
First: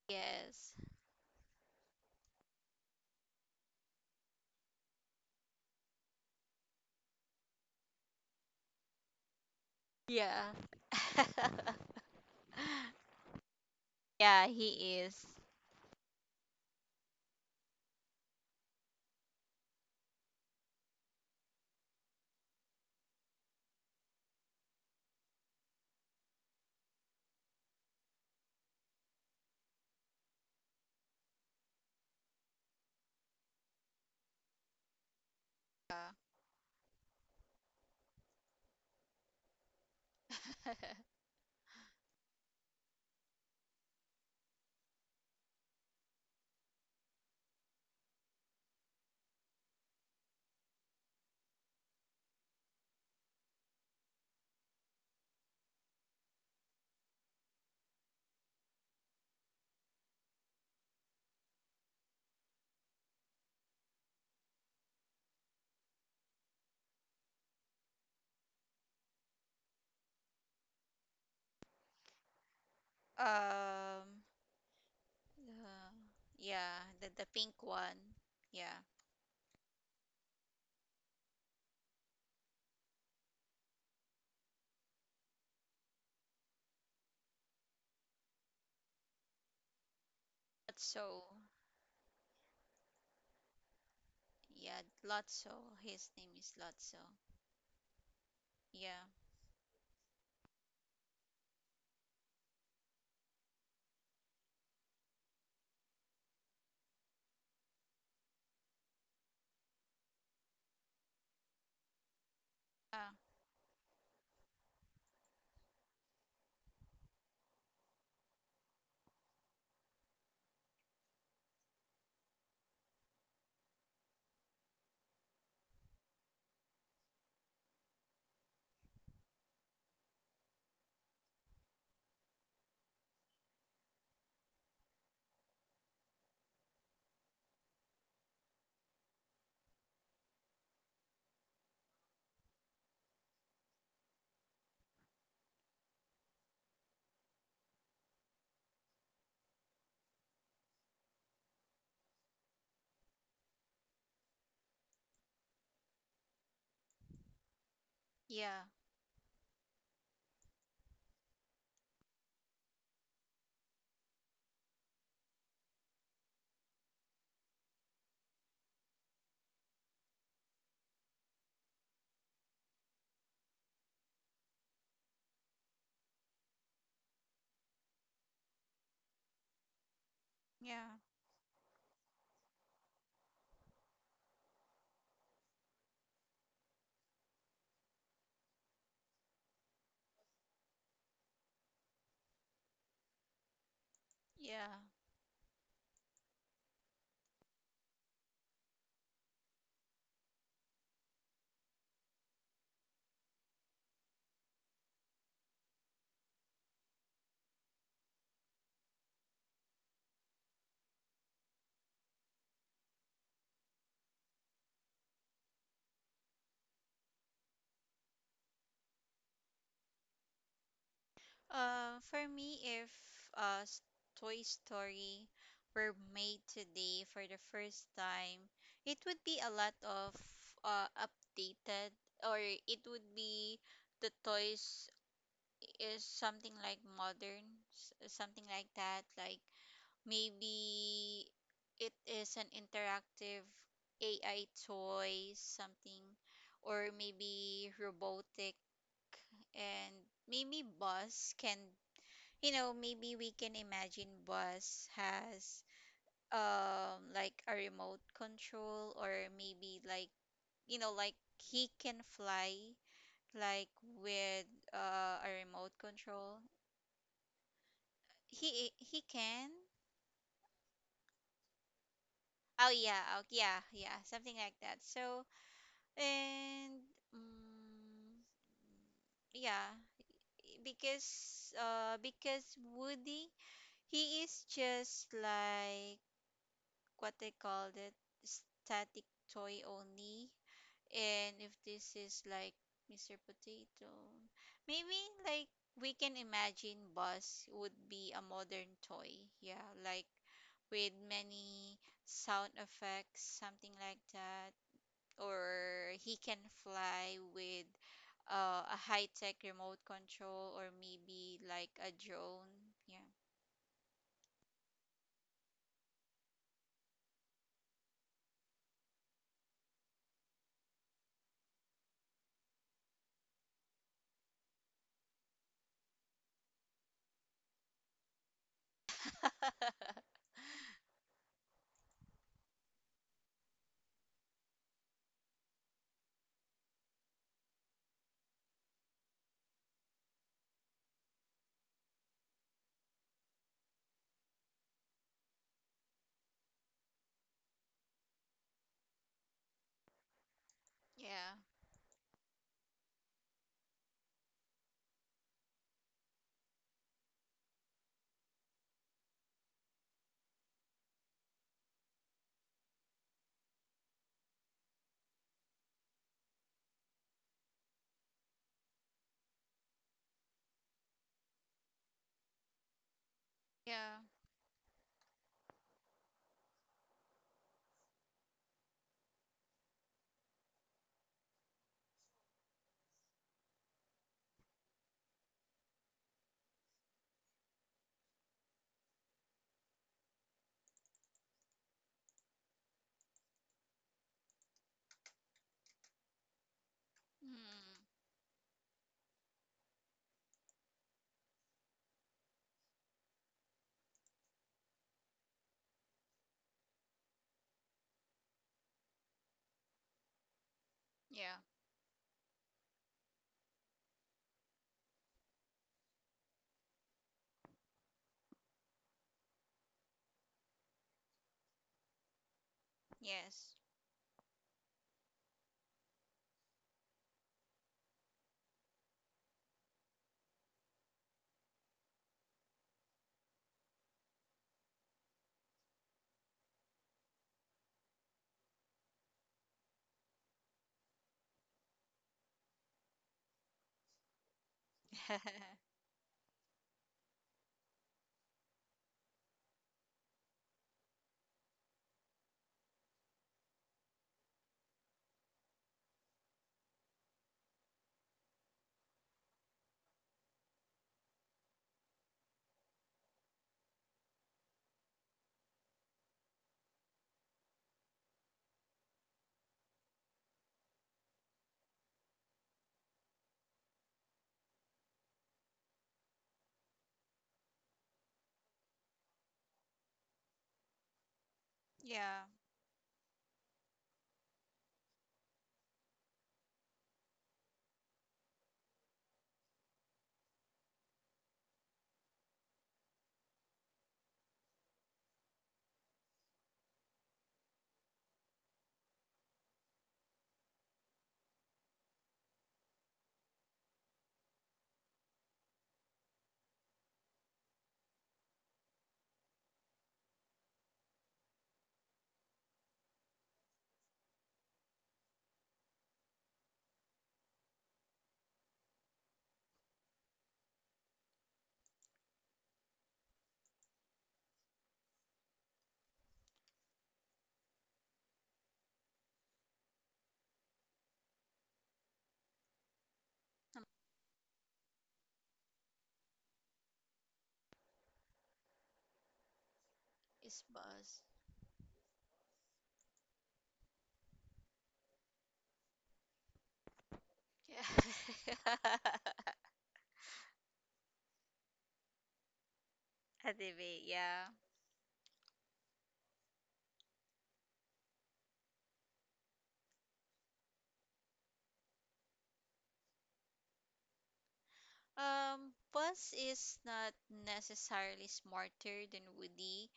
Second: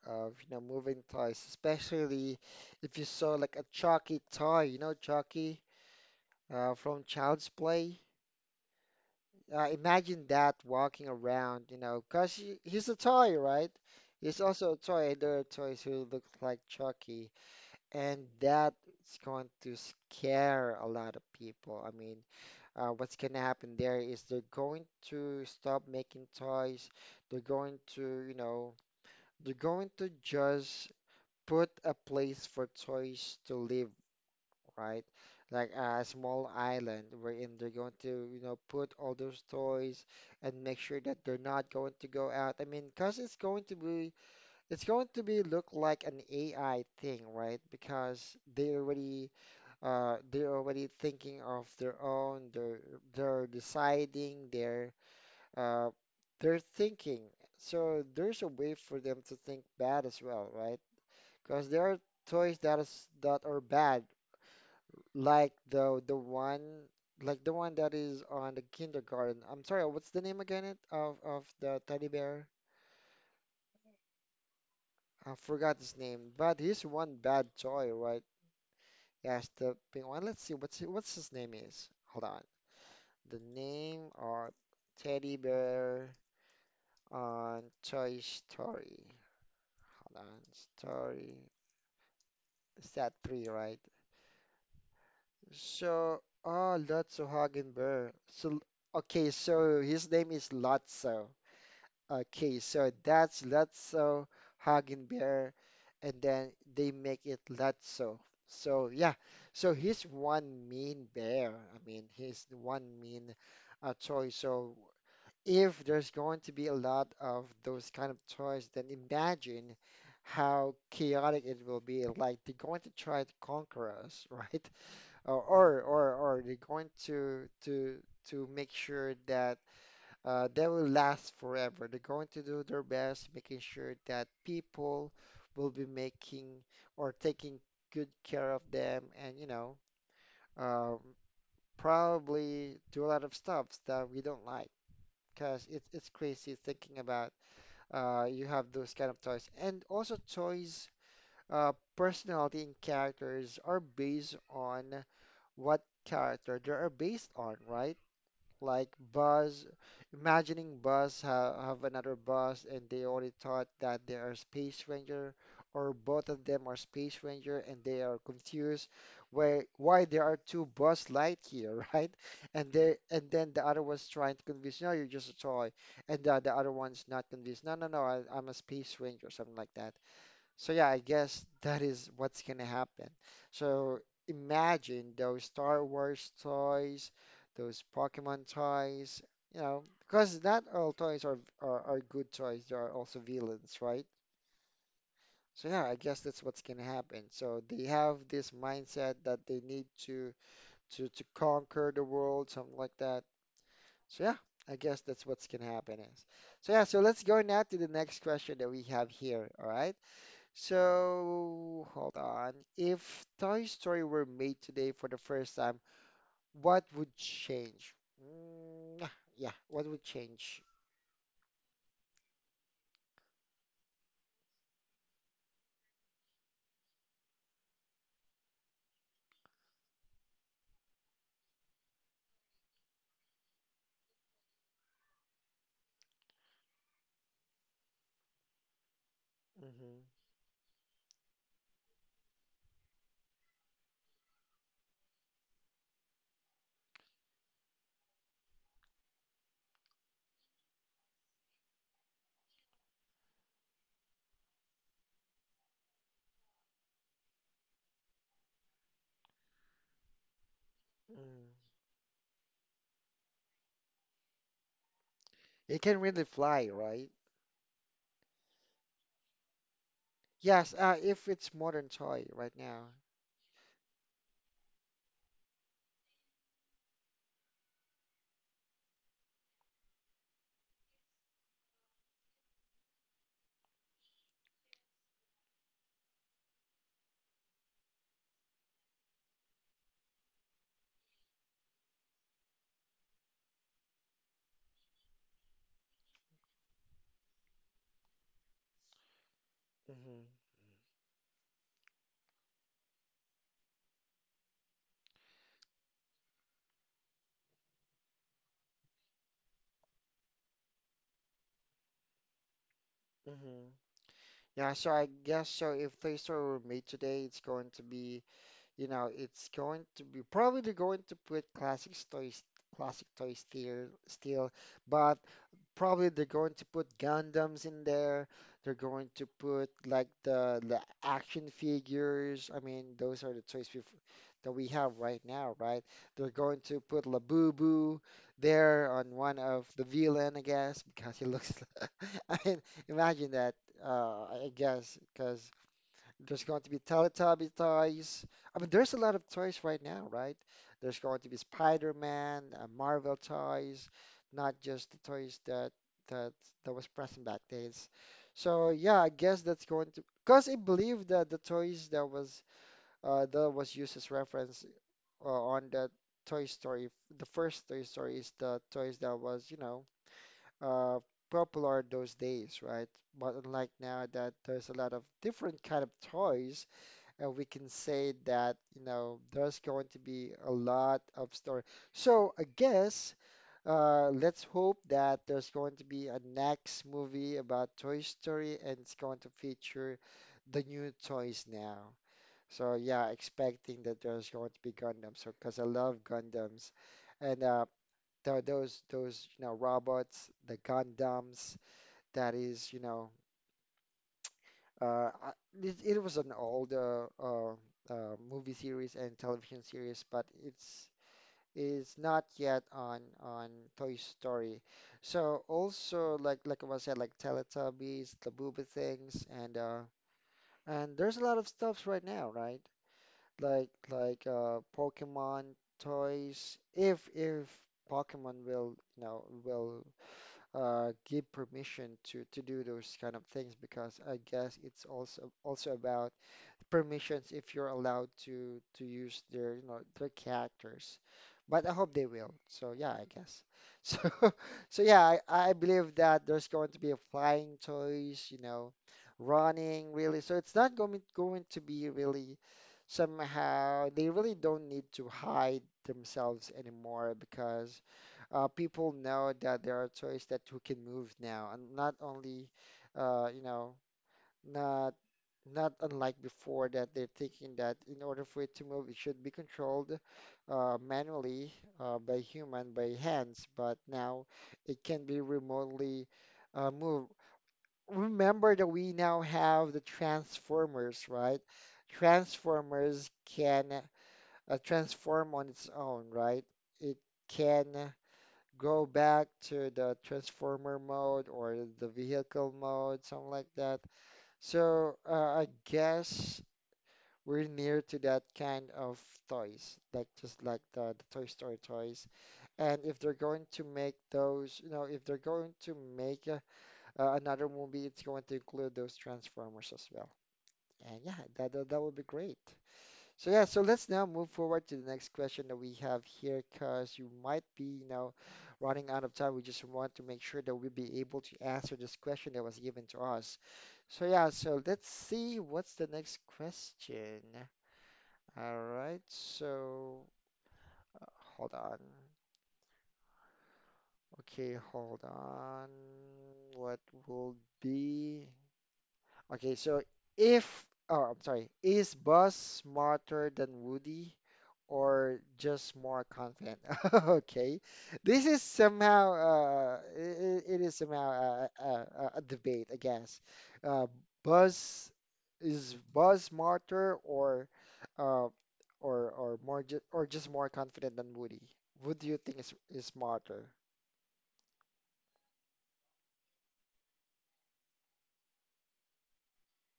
of, you know,
Yes.
moving toys, especially if you saw like a Chucky toy, you know, Chucky from Child's Play. Imagine
Yeah.
that walking around, you know, 'cause he's a toy, right? He's
yeah,
also a
he
toy.
is.
There are toys who look like Chucky, and that's going to scare a lot of people. I mean, what's gonna happen there is they're going to stop making toys. They're going to, you know, they're going to just put a place for toys to live right? Like a
Yeah.
small island wherein they're going to, you know, put all those toys and make sure that they're not going to go out. I mean, because it's going to be it's going to be look like an AI thing, right? Because they already they're already thinking of their own, they're deciding, uh they're thinking. So there's a way for them to think bad as well, right? Because there are toys that is that are bad like the one like the one that is on the kindergarten. I'm sorry, what's the name again it of the teddy bear?
um.
I forgot
Uh,
his name, but he's
yeah,
one
the
bad
pink
toy,
one.
right?
Yeah,
Yes, the pink one. Let's see what's his name is. Hold on. The name of teddy bear on Toy Story. Hold on.
Lotso.
Story. Is that three, right?
Yeah, Lotso. His name is Lotso.
Lotso Hagenbear. So,
Yeah.
okay, so his name is Lotso. Okay, so that's Lotso, Hug and Bear, and then they make it Lotso. So yeah, so he's one mean bear. I mean, he's the one
Uh,
mean toy. So if there's going to be a lot of those kind of toys, then imagine how chaotic it will be. Like they're going to try to conquer us, right? Or they're going to to make sure that that will last forever. They're going to do their best, making sure that people will be making or taking good care of them, and um, probably do a lot of stuff that we don't like. Because it's crazy thinking about you have those kind of toys, and also toys personality and characters are based on what character they are based on, right?
yeah.
Like Buzz, imagining Buzz ha have another Buzz and they already thought that they are Space Ranger or both of them are Space Ranger and they are confused why there are two Buzz Lightyear, right? And then the other one's trying to convince, no, you're just a toy. And the other one's not convinced, no, no, no, I'm a Space Ranger, something like that. So yeah, I
Yeah.
guess that is what's gonna happen. So imagine those Star Wars toys, those Pokemon toys, you know, because not all toys are are good toys. There are also villains, right?
Yeah.
So yeah, I guess that's what's gonna happen. So they have this mindset that they need to to conquer the world, something like that. So yeah, I guess that's what's gonna happen is. So yeah, so let's go now to the next question that we have here. All right. So, hold on. If Toy Story were made today for the first time, what would change? Mm, yeah, what would change?
For me, if uh, s- Toy Story were made today for the first time, it would be a lot of updated, or it would be the toys is something like modern, something like that, like.
Mm-hmm.
Maybe it is an interactive AI toy, something, or maybe robotic. And maybe Buzz can, you know, maybe we can imagine Buzz has like a remote control, or maybe like, you know, like
Mm.
he can fly like with a remote
It can really
control.
fly, right?
He can.
Yes, if it's modern toy right
Oh
now.
yeah, oh, yeah, yeah, something like that. So, And mm, yeah, because Woody, he is just like, what they call it, static toy only. And if this is like Mr. Potato, maybe, like, we can imagine Buzz would be a modern toy. Yeah, like
Mm-hmm.
with many sound effects, something like that, or he can fly with a high-tech remote control or maybe like a drone.
Mm-hmm. Yeah, so I guess so if Toy Story were made today, it's going to be, you know, it's going to be probably they're going to put classic toys still, but probably they're going to put Gundams in there. They're going to
Yeah.
put like the action figures. I mean, those are the toys we that we have right now, right? They're going to put Labubu there on one of the villain, I guess, because he looks. I mean, imagine that. I guess because there's going to be Teletubby toys. I mean, there's a lot of toys right now, right? There's going to be
Yeah.
Spider-Man, Marvel toys, not just the toys that that was present back days. So yeah, I guess that's going to because I believe that the toys that was used as reference on the Toy Story, the first Toy Story is the toys that was, you know, uh, popular those days, right? But unlike
Yeah.
now that there's a lot of different kind of toys we can say that, you know, there's going to be a lot of story. So I guess let's hope that there's going to be a next movie about Toy Story and it's going to feature the new toys now. So yeah, expecting that there's going to be Gundams, so because I love Gundams, and
Mm.
th those you know robots, the Gundams, that is you know uh, I, it was an old movie series and television series, but it's
Yeah.
is not yet on Toy Story. So also like I said, like Teletubbies, the Booby Things, and there's a lot of stuffs right now, right?
Yes.
Like Pokemon toys. If Pokemon will you know will give permission to do those kind of things because I guess it's also about permissions if you're allowed to use their you know their characters but I hope they will so yeah I guess so so yeah I believe that there's going to be a flying toys you know running really so it's not going to be really somehow they really don't need to hide themselves anymore because people know that there are toys that who can move now and not only uh, you know not not unlike before that they're thinking that in order for it to move, it should be controlled manually by human, by hands, but now it can be remotely moved. Remember that we now have the transformers, right?
Yeah.
Transformers can transform on its own, right? It can go back to the transformer mode or the vehicle mode, something like that. So I guess we're near to that kind of toys, like just like the Toy Story toys. And if they're going to make those, you know, if they're going to make another movie, it's going to include those Transformers as well. And yeah, that would be great. So yeah, so let's now move forward to the next question that we have here, because you might be, you know, running out of time. We just want to make sure that we will be able to answer this question that was given to us. So yeah, so let's see what's the next question. All right, so hold on. Okay, hold on. What will be? Okay, so
It's
if,
Buzz.
oh, I'm sorry, is Buzz smarter than Woody or just more confident? Okay, this is
Yeah.
somehow, it is somehow a debate, I guess.
A debate.
Uh,
Yeah.
Buzz, is Buzz smarter or, uh, more, ju or just more confident than Woody? Who do you think is smarter?
Um, Buzz is not necessarily smarter than Woody.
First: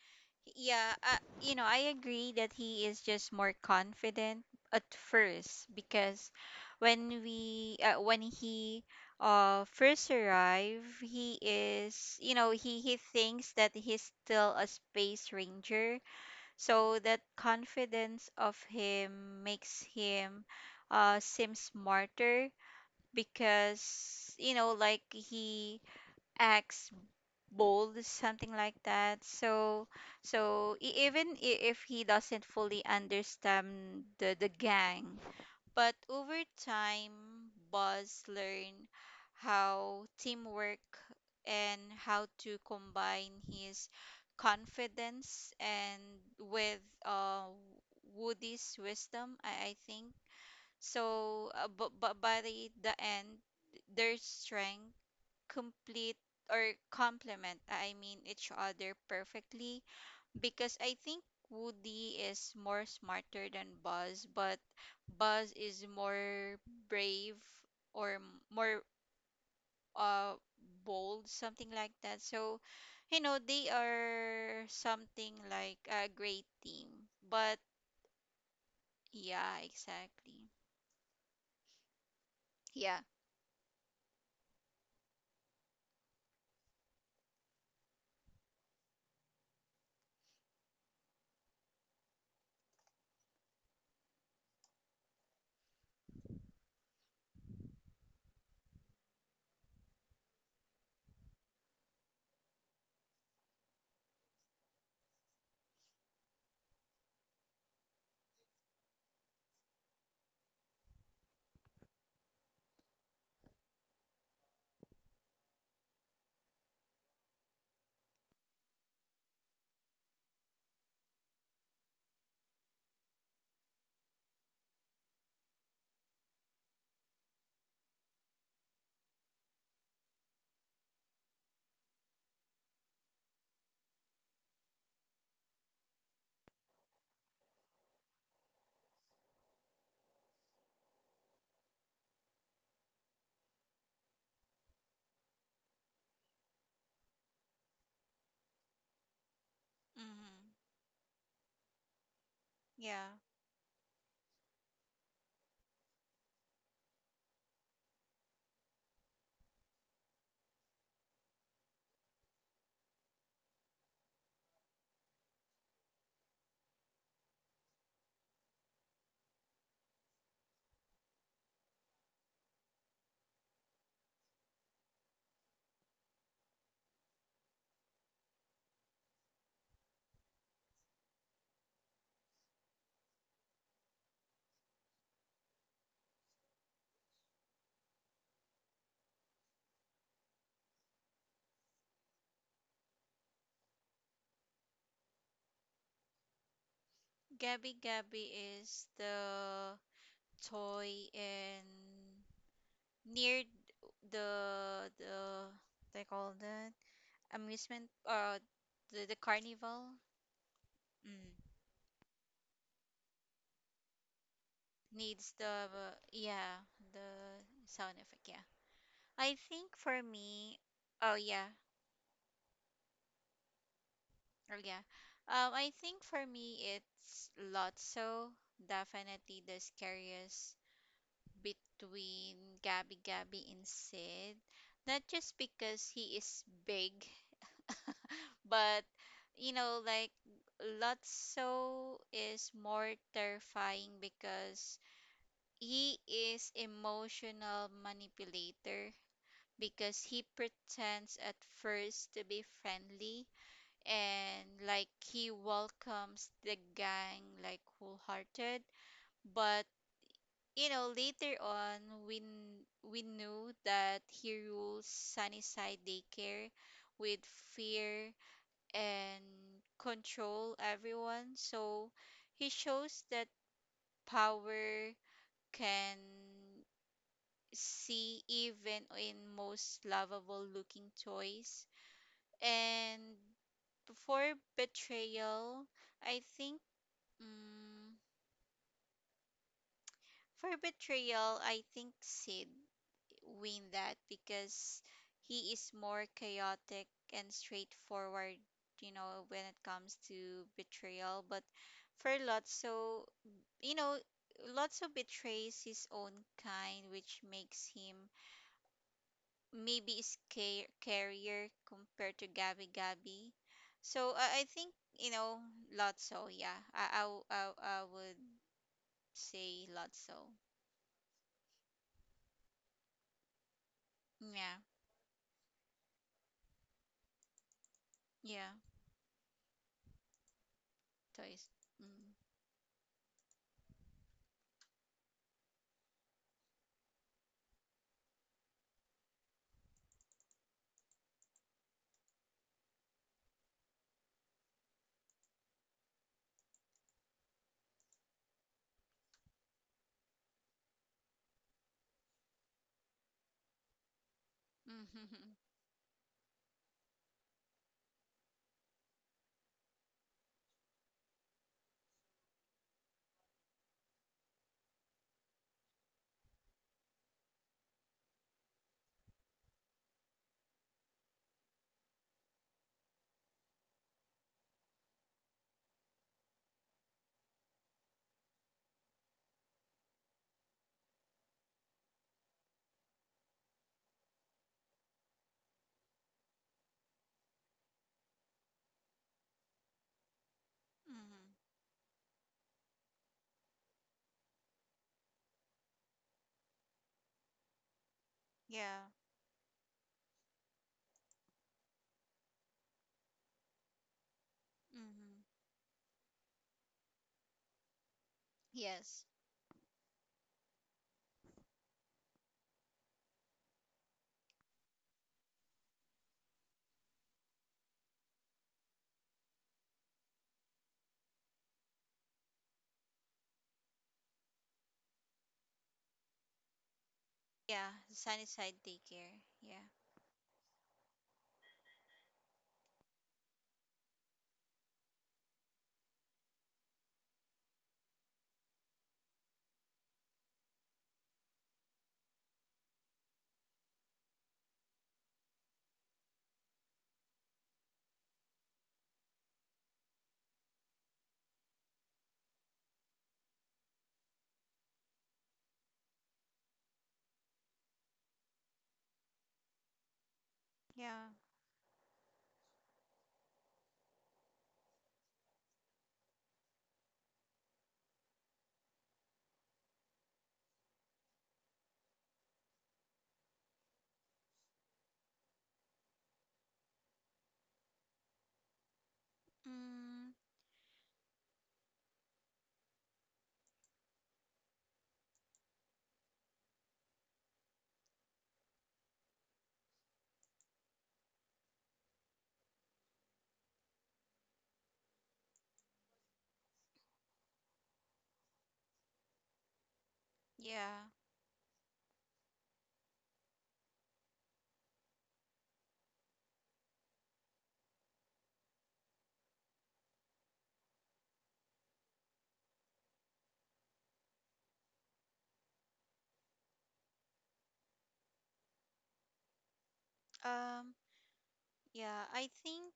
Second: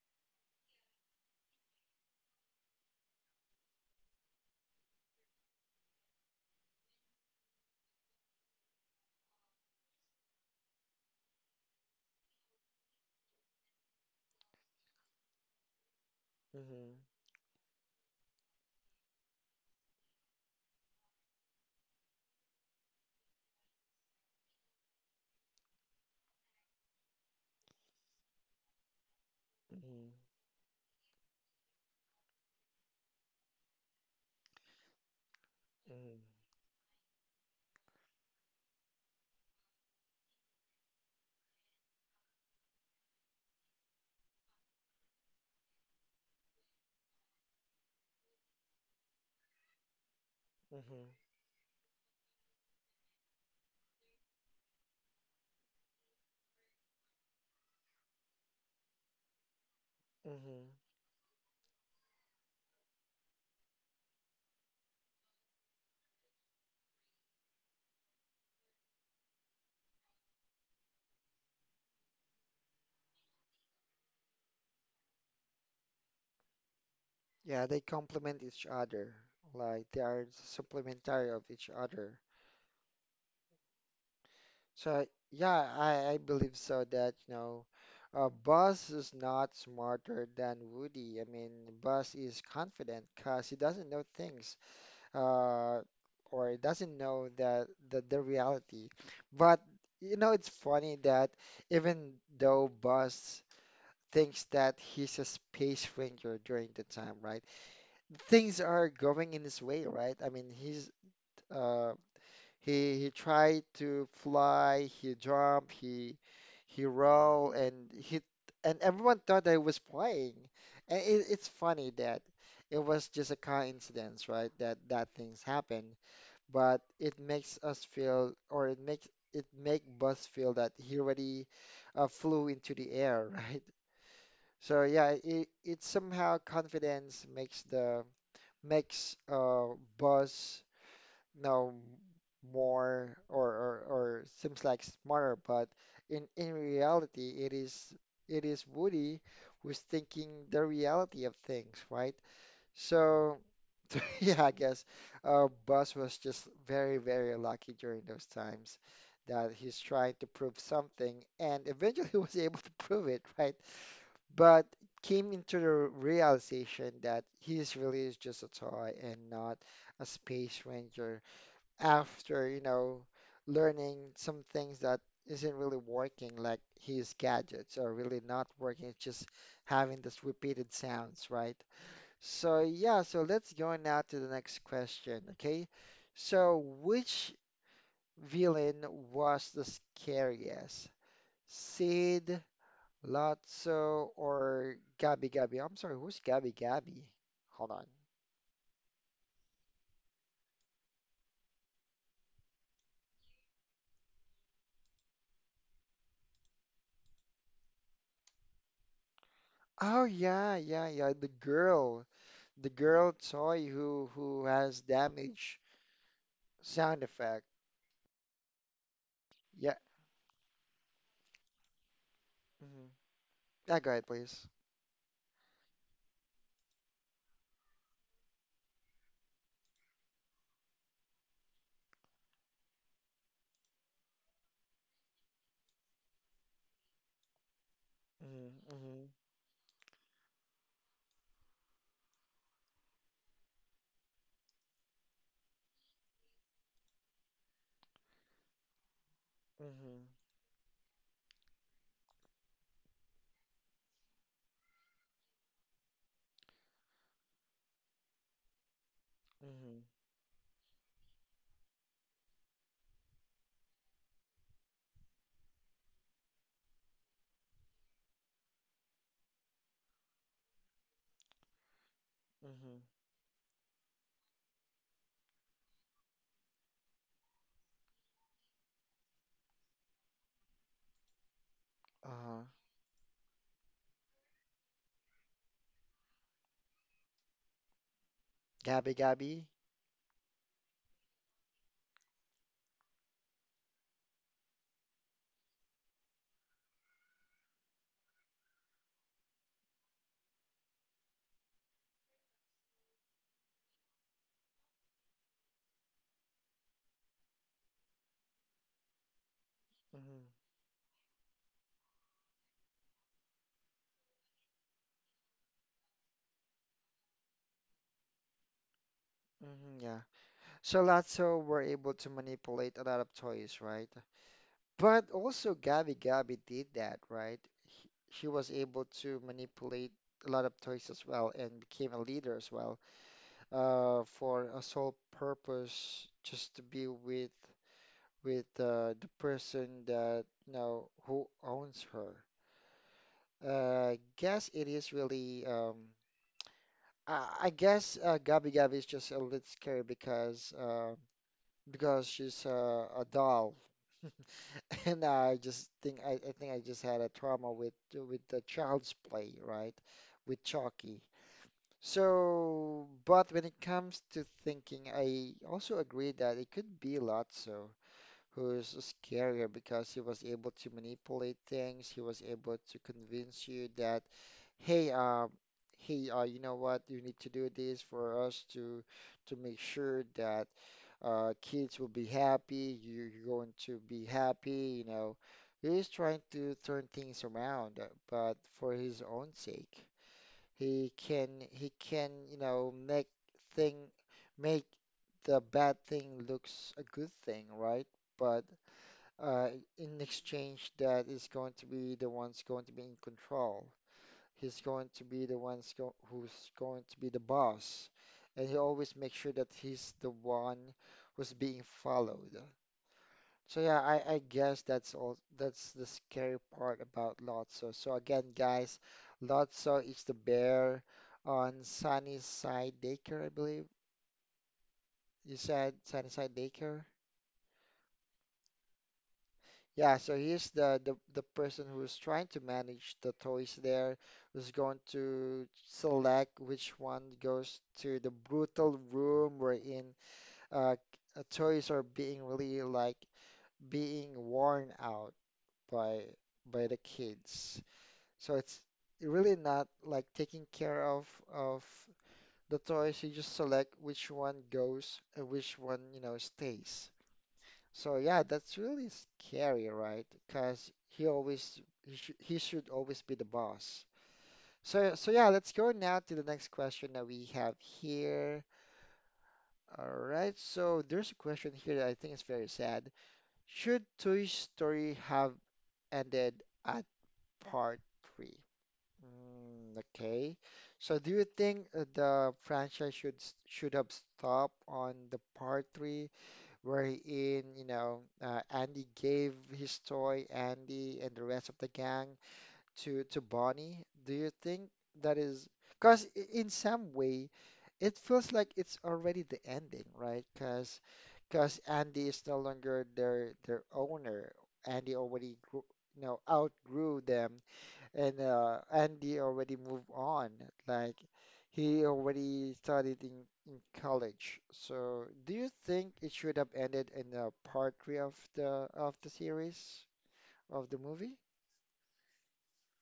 Yeah, you know, I agree that he is just more confident at first because when he first arrive, he is, you know, he thinks that he's still a space ranger.
Mm-hmm,
So that confidence of him makes him seem smarter because, you know, like he acts bold, something like that. So,
mm-hmm,
so if he doesn't fully understand the gang, but
mm-hmm,
over time Buzz learn how teamwork and how to combine his confidence and with uh Woody's wisdom, I think
mm-hmm,
so. But by the end, their strength complete or complement, I mean, each other perfectly.
mm-hmm.
Because I think Woody is more smarter than Buzz, but Buzz is more brave or more uh bold, something like that. So, you know, they are something like a great team. But
Yeah, they complement each other.
yeah,
Like they are
exactly.
supplementary of each other.
Yeah.
So yeah, I believe so that, you know, Buzz is not smarter than Woody. I mean, Buzz is confident because he doesn't know things, uh, or he doesn't know the reality. But you know, it's funny that even though Buzz thinks that he's a space ranger during the time, right? Things are going in his way, right? I mean, he's uh, he tried to fly, he jumped, he rolled, and he and everyone thought that he was playing. And it's funny that it was just a coincidence, right? That things happen, but it makes us feel, or it makes it make Buzz feel that he already flew into the air, right? So yeah, it somehow confidence makes the makes bus now more or seems like smarter, but in reality it is Woody who's
Mm-hmm.
thinking the reality of things, right?
Yeah.
So yeah, I guess Buzz was just very, very lucky during those times that he's trying to prove something and eventually was able to prove it, right? But came into the realization that his really is just a toy and not a space ranger after, you know, learning some things that isn't really working, like his gadgets are really not working. It's just having this repeated sounds, right? So yeah, so let's go now to the next question, okay? So which villain was the scariest? Sid, Lotso or Gabby Gabby? I'm sorry, who's Gabby Gabby? Hold
Gabby
on.
Gabby is the toy and near the they call that amusement, the carnival.
Oh yeah, yeah, yeah.
Mm,
The girl toy who has
needs
damage
the, yeah,
sound
the
effect.
sound effect, yeah. I think
Yeah.
for me, oh yeah,
Hmm. Yeah, go ahead, please.
oh yeah, I think for me it's Lotso, definitely the scariest between Gabby Gabby and Sid. Not just because he is big,
Mhm,
but,
mhm,
you know, like Lotso is more terrifying because he is emotional manipulator, because
mhm,
he pretends at first to be friendly and like he welcomes the gang like wholehearted, but,
mhm,
you know, later on, we, knew that he rules Sunnyside Daycare with fear and control everyone. So he
mhm.
shows that power can see even in most lovable looking toys.
Uh,
And for betrayal, I think. Mm,
Gabi Gabi.
for betrayal, I think Sid win that because he is more chaotic and straightforward, you know, when it comes to betrayal. But for Lotso, you know, Lotso betrays his own kind, which makes him maybe a
Mhm,
carrier compared to Gabi Gabi. So I think, you know, Lotso, yeah. I would say
mhm. Yeah.
Lotso.
So Lotso were able to manipulate a lot of toys, right?
Yeah,
But also Gabi Gabi did that, right? He, she was
yeah,
able to manipulate a lot of toys as well
toys.
and became a
Mm.
leader as well, for a sole purpose, just to be with the person that you know who owns her. Guess it is really. I guess Gabi Gabi is just a little scary because she's a doll. And I just think I think I just had a trauma with the child's play, right? With Chucky. So, but when it comes to thinking, I also agree that it could be lots. So, who is scarier because he was able to manipulate things. He was able to convince you that, hey, you know what? You need to do this for us to make sure that kids will be happy. You're going to be happy. You know, he's trying to turn things around, but for his own sake. He can
Hmm.
he can, you know, make thing make the bad thing looks a good thing, right? But
Yeah.
uh, in exchange that is going to be the one's going to be in control. He's going to
Mm-hmm.
be the one's go who's going to be the boss, and he always
Yes.
makes sure that he's the one who's being followed. So yeah, I guess that's all. That's the scary part about Lotso. So again, guys, Lotso is the bear on Sunnyside Daycare, I believe. You said Sunnyside Daycare?
Yeah. Sunny side daycare. Yeah.
Yeah, so he's the person who's trying to manage the toys there, who's going to select which one goes to the brutal room wherein uh, toys are being really like being worn out by by the kids. So it's really not like taking care of the toys. You just select which one goes and which one, you know, stays. So yeah, that's really scary, right? Because
Yeah.
he should always be the boss. So yeah, let's go now to the next question that we have here. All right, so there's a question here that I think is very sad. Should Toy Story have ended at part three? Mm,
Mm,
okay. So do you think the franchise should should have stopped on the part three? Wherein, you know, Andy gave his toy, Andy and the rest of the gang to Bonnie. Do you think that is, because in some way, it feels like it's already the ending, right?
yeah.
Because Andy is no longer their owner. Andy already grew, you know, outgrew them, and Andy already moved on. Like he already studied in college. So do you think it should have ended in part three of the series of the
Um,
movie?
yeah. I think,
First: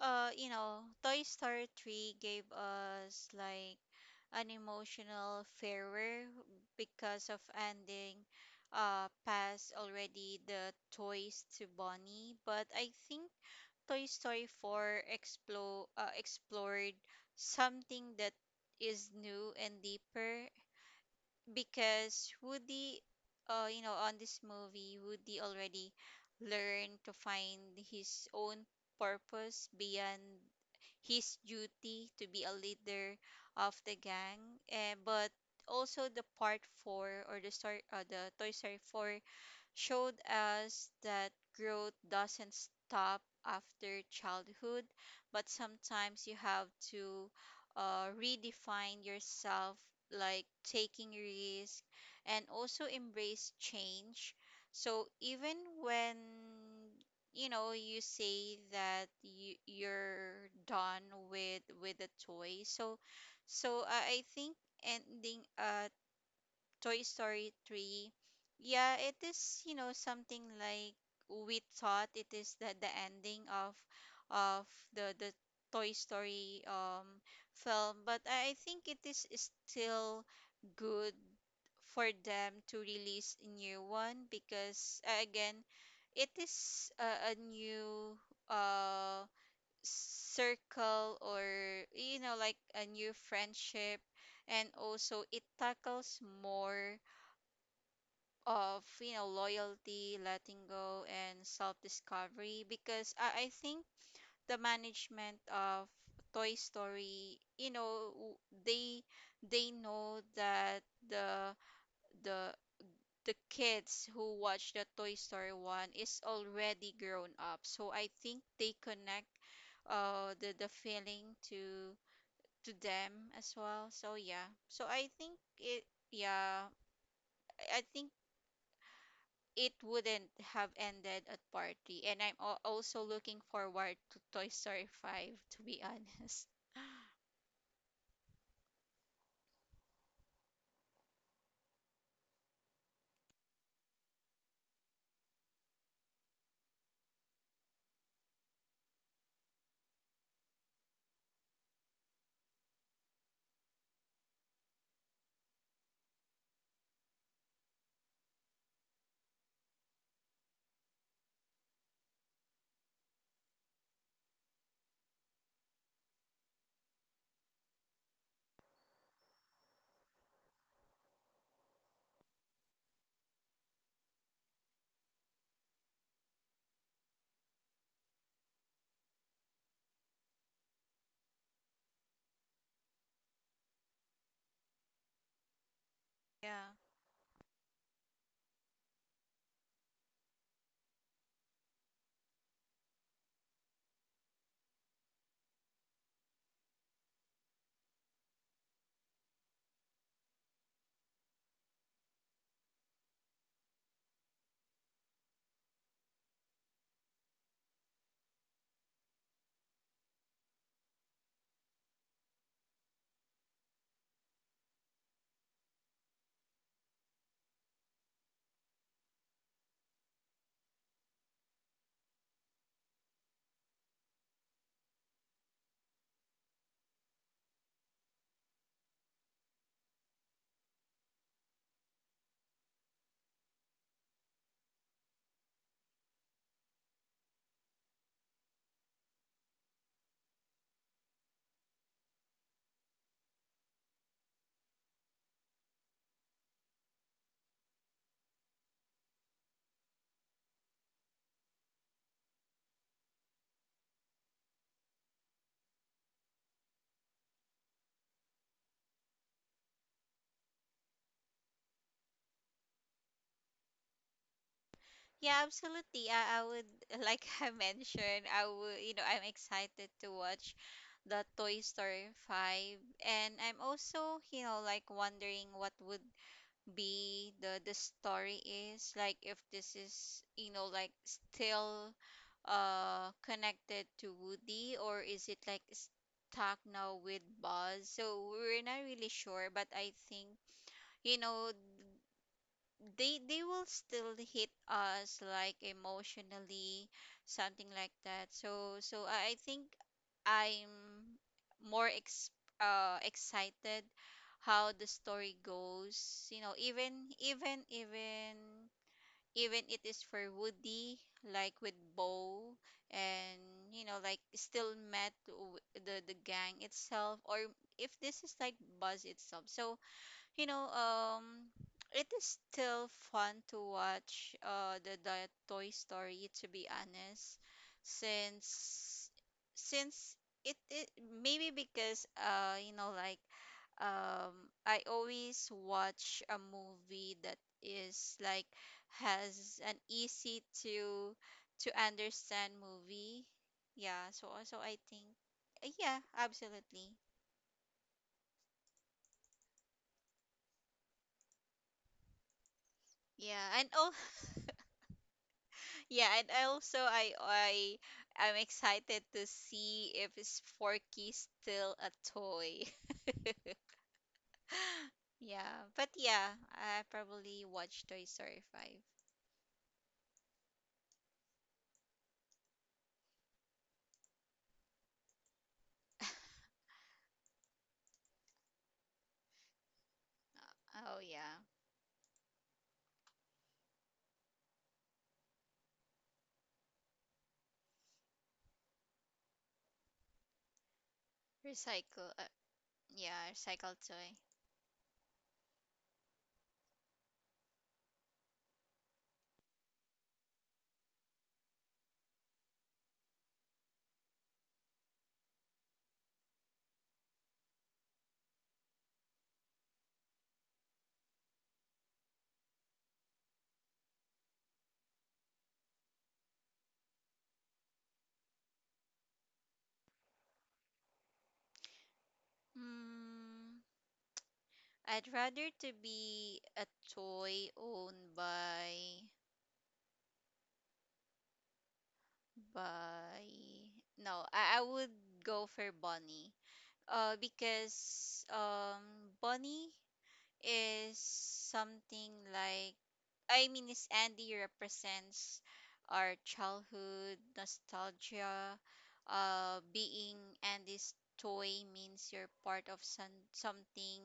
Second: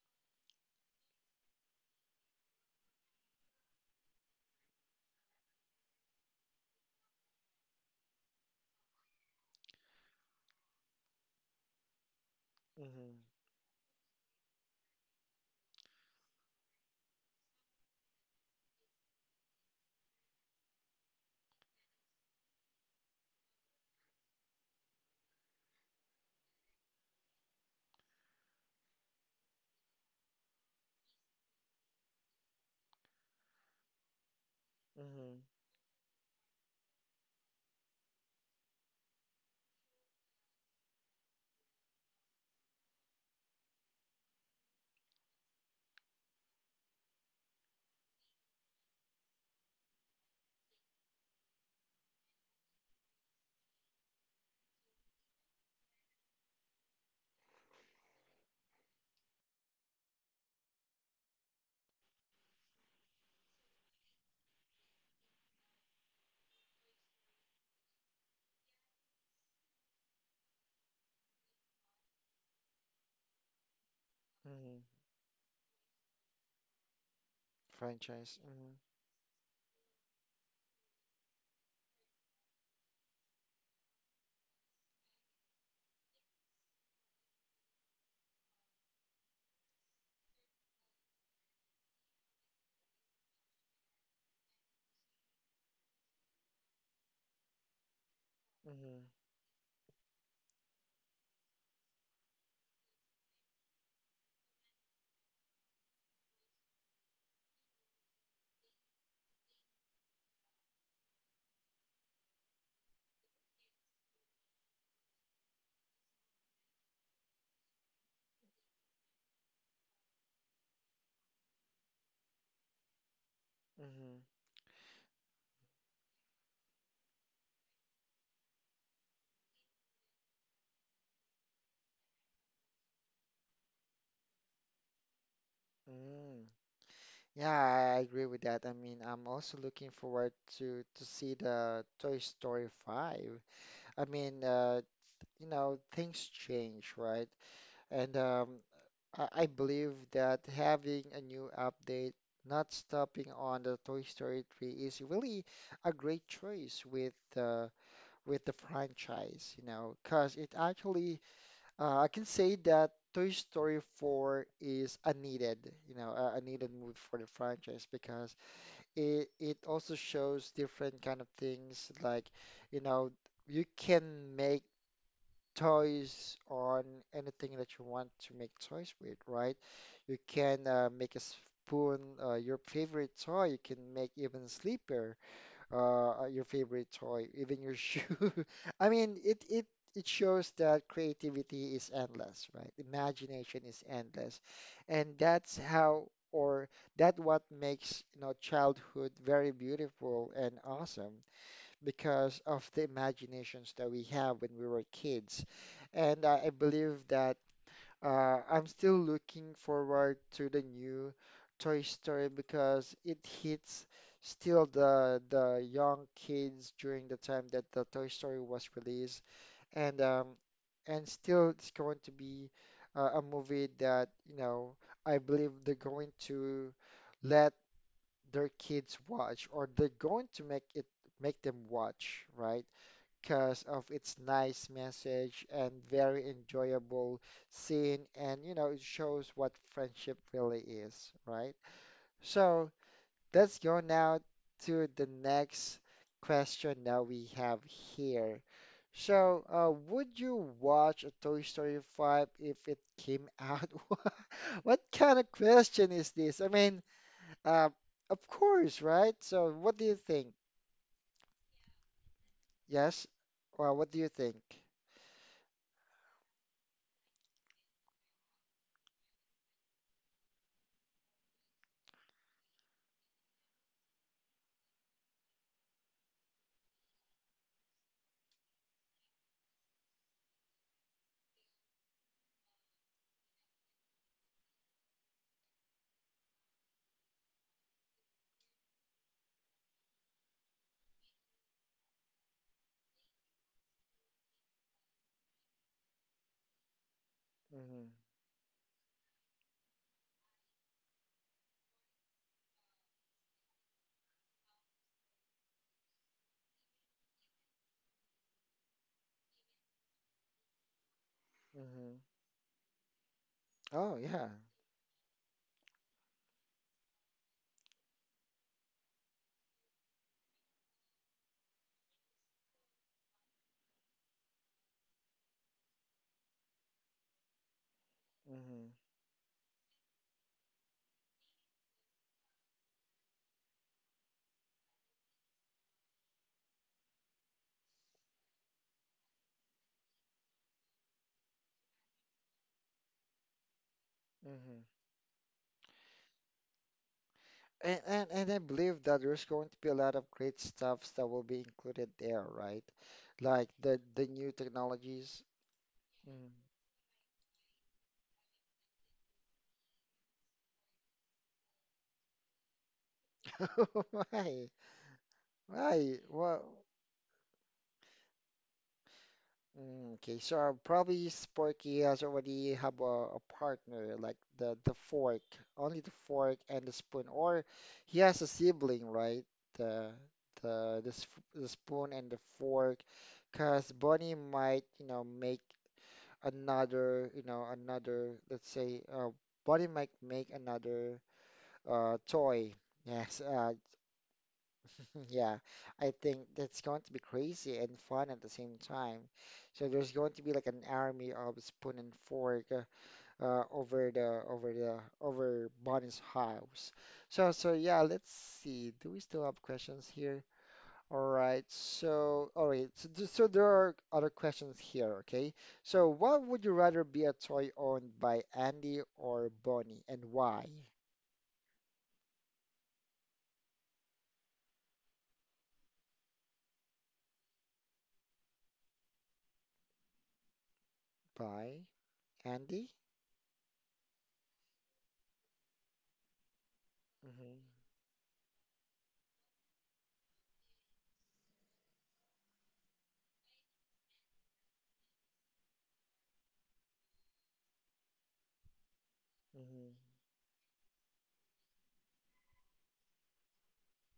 you know, Toy Story 3 gave us like an emotional farewell because of ending past already the toys to Bonnie. But I
Mm-hmm.
think Toy Story 4 explored something that is new and deeper because Woody, you know, on this movie, Woody already learned to find his own purpose beyond his duty to be a leader of the gang. But
Mm-hmm.
also the part 4 or the story, the Toy Story 4 showed us that growth doesn't stop after childhood, but sometimes you have to redefine yourself, like taking risk and also embrace change. So even when, you know, you say that you're done with the toy. So so I think ending a Toy Story 3. Yeah, it is, you know, something like we thought it is the ending of
Mm-hmm.
the Toy Story film, but
Franchise.
I
Mhm.
think it is still good for them to release a new one because, again, it is a new uh circle or, you know, like a new friendship, and also it tackles more of,
Mm-hmm.
you know, loyalty, letting go and self-discovery, because I think the management of Toy Story, you know, they know that the the the kids who watch the Toy Story one is already grown up, so I think they connect the feeling to them as well. So
Mm-hmm.
yeah, so I think it, yeah, I think it wouldn't have ended at party. And I'm also looking forward to Toy Story 5, to be honest.
Mm. Yeah, I agree with that. I mean, I'm also looking forward to see the Toy Story 5. I mean, you know, things change, right? And I believe that having a new update, not stopping on the Toy Story 3 is really a great choice with the franchise, you know, because it actually I can say that Toy Story 4 is a needed, you know, a needed movie for the franchise because it also shows different kind of things like, you know, you can make toys on anything that you want to make toys with, right? You can make a spoon, your favorite toy. You can make even sleeper, your
Yeah.
favorite toy, even your shoe. I mean, it shows that creativity is endless, right? Imagination is endless, and that's how or that what makes you know childhood very beautiful and awesome because of the imaginations that we have when we were kids. And I believe that I'm still looking forward to the new Toy Story because it hits still the young kids during the time that the Toy Story was released, and and still it's going to be a movie that you know I believe they're going to let their kids watch or they're going to make it make them watch, right? Because of its nice message and very enjoyable scene. And, you know, it shows what friendship really is, right? So let's go now to the next question that we have here. So, would you watch a Toy Story 5 if it came out? What kind of question is this? I mean, uh, of course, right? So, what do you think? Yes? Well, what do you think?
Yeah, absolutely. I would, like, I mentioned, I would, you know, I'm excited to watch the Toy Story 5. And I'm also, you know, like, wondering what would be the story is like, if this is, you know, like still connected to Woody, or is it like stuck now with Buzz. So we're not really sure, but I think, you know, they will still hit us like emotionally, something
Mm-hmm.
like that. So so I think I'm more excited how the story goes, you know, even it is for Woody, like with
Mm-hmm.
Bo, and, you know,
Oh
like
yeah.
still met the gang itself, or if this is like Buzz itself. So, you know, it is still fun to watch the Toy Story, to be honest,
Hmm.
since since it, it maybe because, you know, like, I always watch a movie that is like has an easy to understand movie. Yeah, so also
Hmm.
I think, yeah, absolutely.
And I believe that there's going to be a lot of great stuffs that will be included there, right?
Yeah,
Like
and oh
the new technologies.
yeah,
Mm.
and I also I I'm excited to see if is Forky still a toy.
Why?
Yeah, but
Why?
yeah,
Well,
I probably watch Toy Story 5.
mm, okay. So probably Sporky has already have a partner, like the fork, only the fork and the spoon, or he has a sibling, right? The the,
Oh
sp
yeah,
the spoon and the fork, because Bonnie might, you know, make. Another, you know, another, let's say, Bonnie might make another
recycle.
toy. Yes,
Yeah, recycle toy.
yeah, I think that's going to be crazy and fun at the same time. So there's going to be like an army of spoon and fork over the over the over Bonnie's house. So yeah, let's see. Do we still have questions here? All right. So, all right. So there are other questions here. Okay. So, what would you rather be a toy owned by Andy or Bonnie, and why?
Hmm. I'd rather to be a toy owned by
By Andy?
by no, I would go for Bonnie.
Mm-hmm.
Because Bonnie is something like, I mean, is Andy represents our childhood nostalgia.
Mm-hmm.
Being Andy's toy means you're part of some something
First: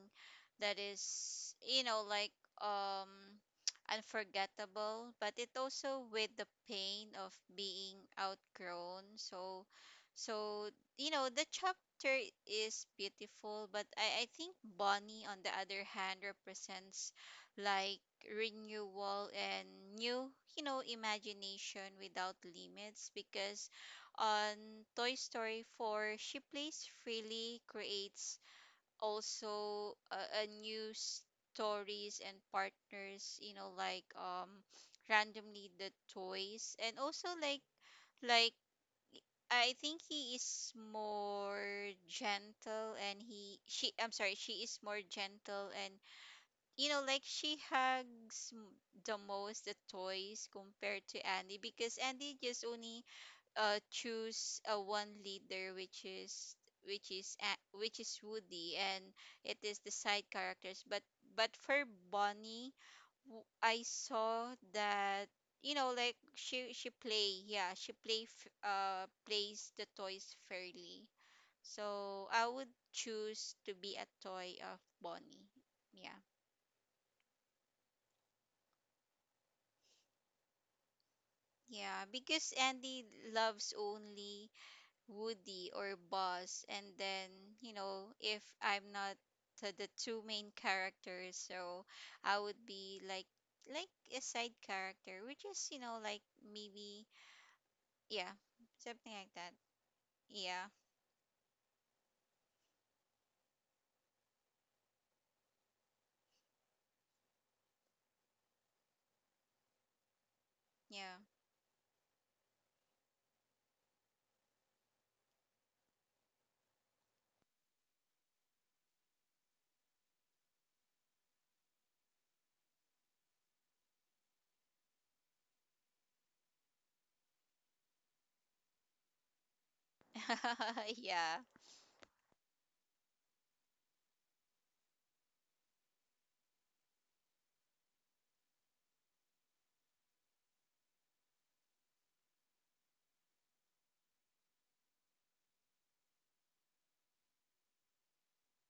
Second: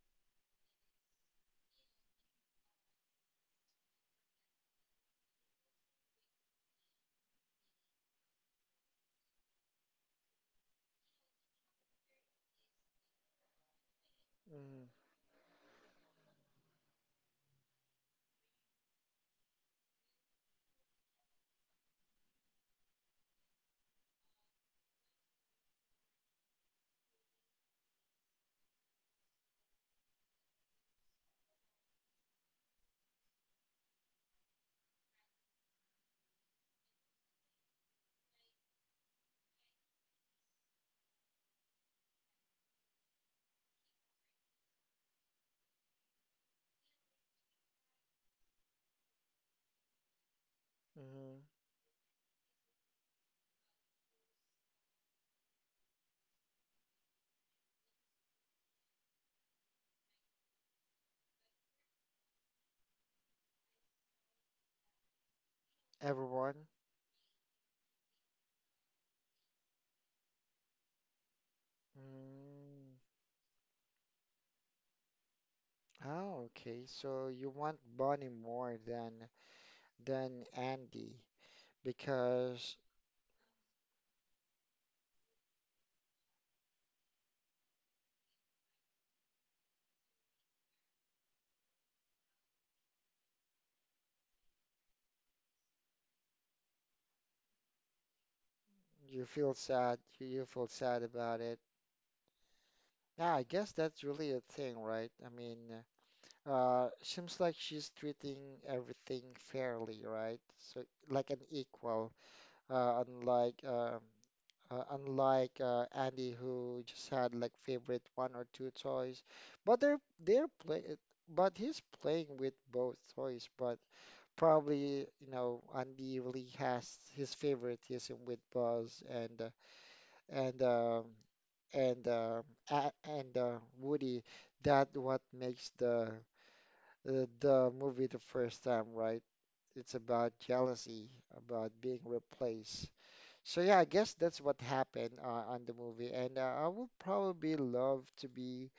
that is, you know, like um unforgettable, but it also with the pain of being outgrown. So so, you know, the chap Winter is beautiful, but I think
Mm-hmm.
Bonnie, on the other hand, represents like renewal and new, you know, imagination without limits. Because on Toy Story 4, she plays freely, creates also a new stories and partners, you know, like randomly the toys and also like I think he is more gentle and he she, I'm sorry, she is more gentle and, you know, like she hugs the most the toys compared to
Mm-hmm.
Andy, because Andy just only choose one leader, which is which is which is Woody, and it is the side characters. But for Bonnie, I saw that, you know, like
Everyone?
she play, plays the toys fairly. So I would
Mm.
choose to be a toy of Bonnie. Yeah.
Oh, okay. So you want Bonnie more than Andy
Yeah, because
because
Andy loves only Woody or Buzz, and then, you know, if I'm not the two main characters, so I would be like a side character, which is, you know, like maybe, yeah, something
you
like that.
feel sad. You feel
Yeah,
sad about it. Yeah, I guess that's really a thing, right? I mean. Seems like she's treating everything fairly, right? So
yeah.
like an equal, uh, unlike um unlike Andy who just had like favorite one or two toys, but they're play but he's playing with both toys. But probably you know Andy really has his favoritism with Buzz and um
Yeah.
and a and Woody. That what makes the movie the first time, right? It's about jealousy, about being replaced. So yeah, I guess that's what happened on the movie, and I would probably love to be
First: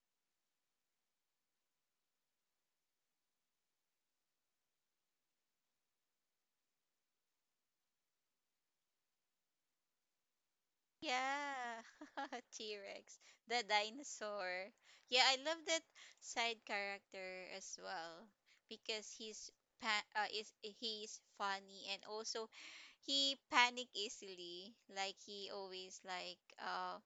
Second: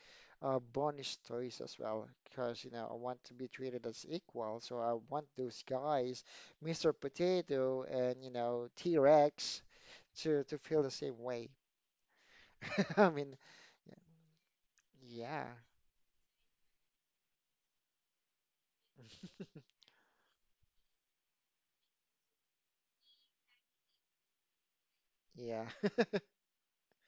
bonus toys as well, because you know I want to be treated as equal. So I want those guys, Mr. Potato and you know T-Rex, to feel the same way.
Yeah.
I
T-Rex,
mean,
the dinosaur. Yeah, I
yeah,
love that side character as well, because he's pa- is he's funny, and also he panic easily. Like he
yeah.
always like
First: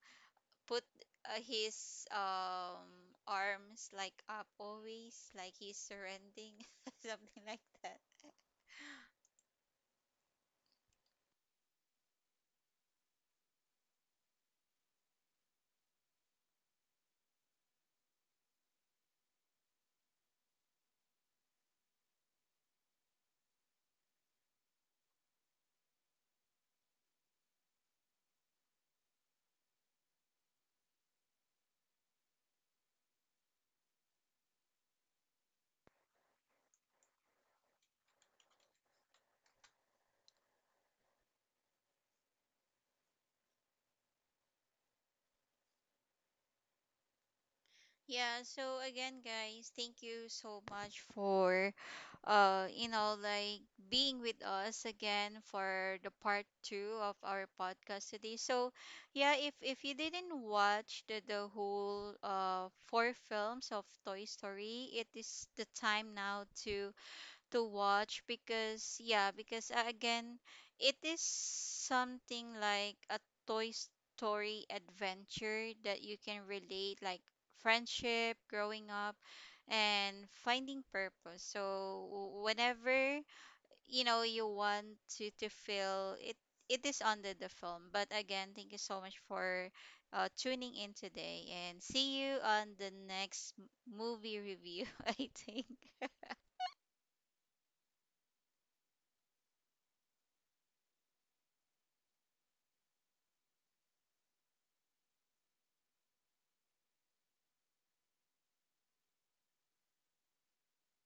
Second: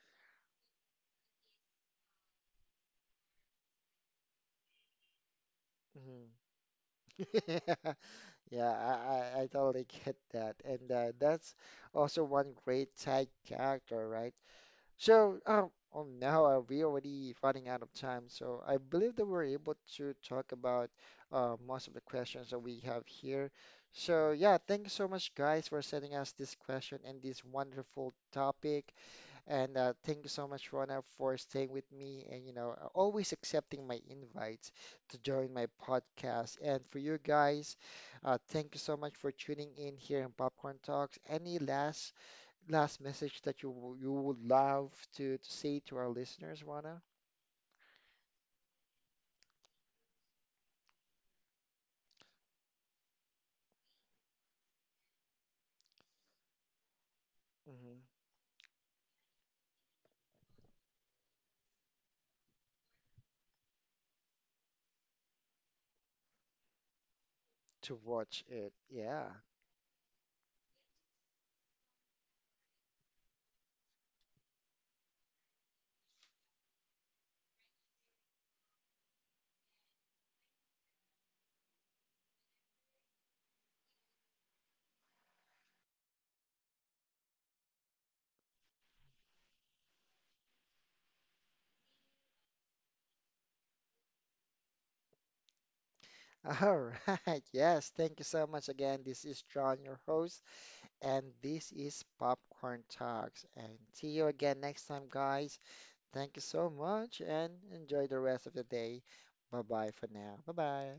put his arms like up always, like he's
Mhm.
surrendering, something like that.
Yeah, I totally get that. And that's also one great side character, right? So, oh, oh no, we already running out of time. So I believe that we're able to talk about most of the questions that we have here. So yeah, thank you so much, guys, for sending us this question and this wonderful topic. And thank you so much, Rona, for staying with me and, you know, always accepting my invites to join my podcast. And for you guys, thank you so much for tuning in here in Popcorn Talks. Any last last message that you you would love to say to our listeners, Rona?
Yeah, so again, guys, thank you so much for, you know, like being with us again for the part 2 of our
Hmm.
podcast today. So, yeah, if you didn't watch the whole 4 films of Toy Story, it is the time now to
To
watch,
watch it.
because yeah,
Yeah.
because, again, it is something like a toy story adventure that you can relate, like friendship, growing up, and finding purpose. So whenever, you know, you want to feel it, it is under the film. But again, thank you so much for tuning in today, and see you on the next movie review. I think
All right. Yes. Thank you so much again. This is John, your host, and this is Popcorn Talks. And see you again next time, guys. Thank you so much and enjoy the rest of the day. Bye bye for now. Bye bye.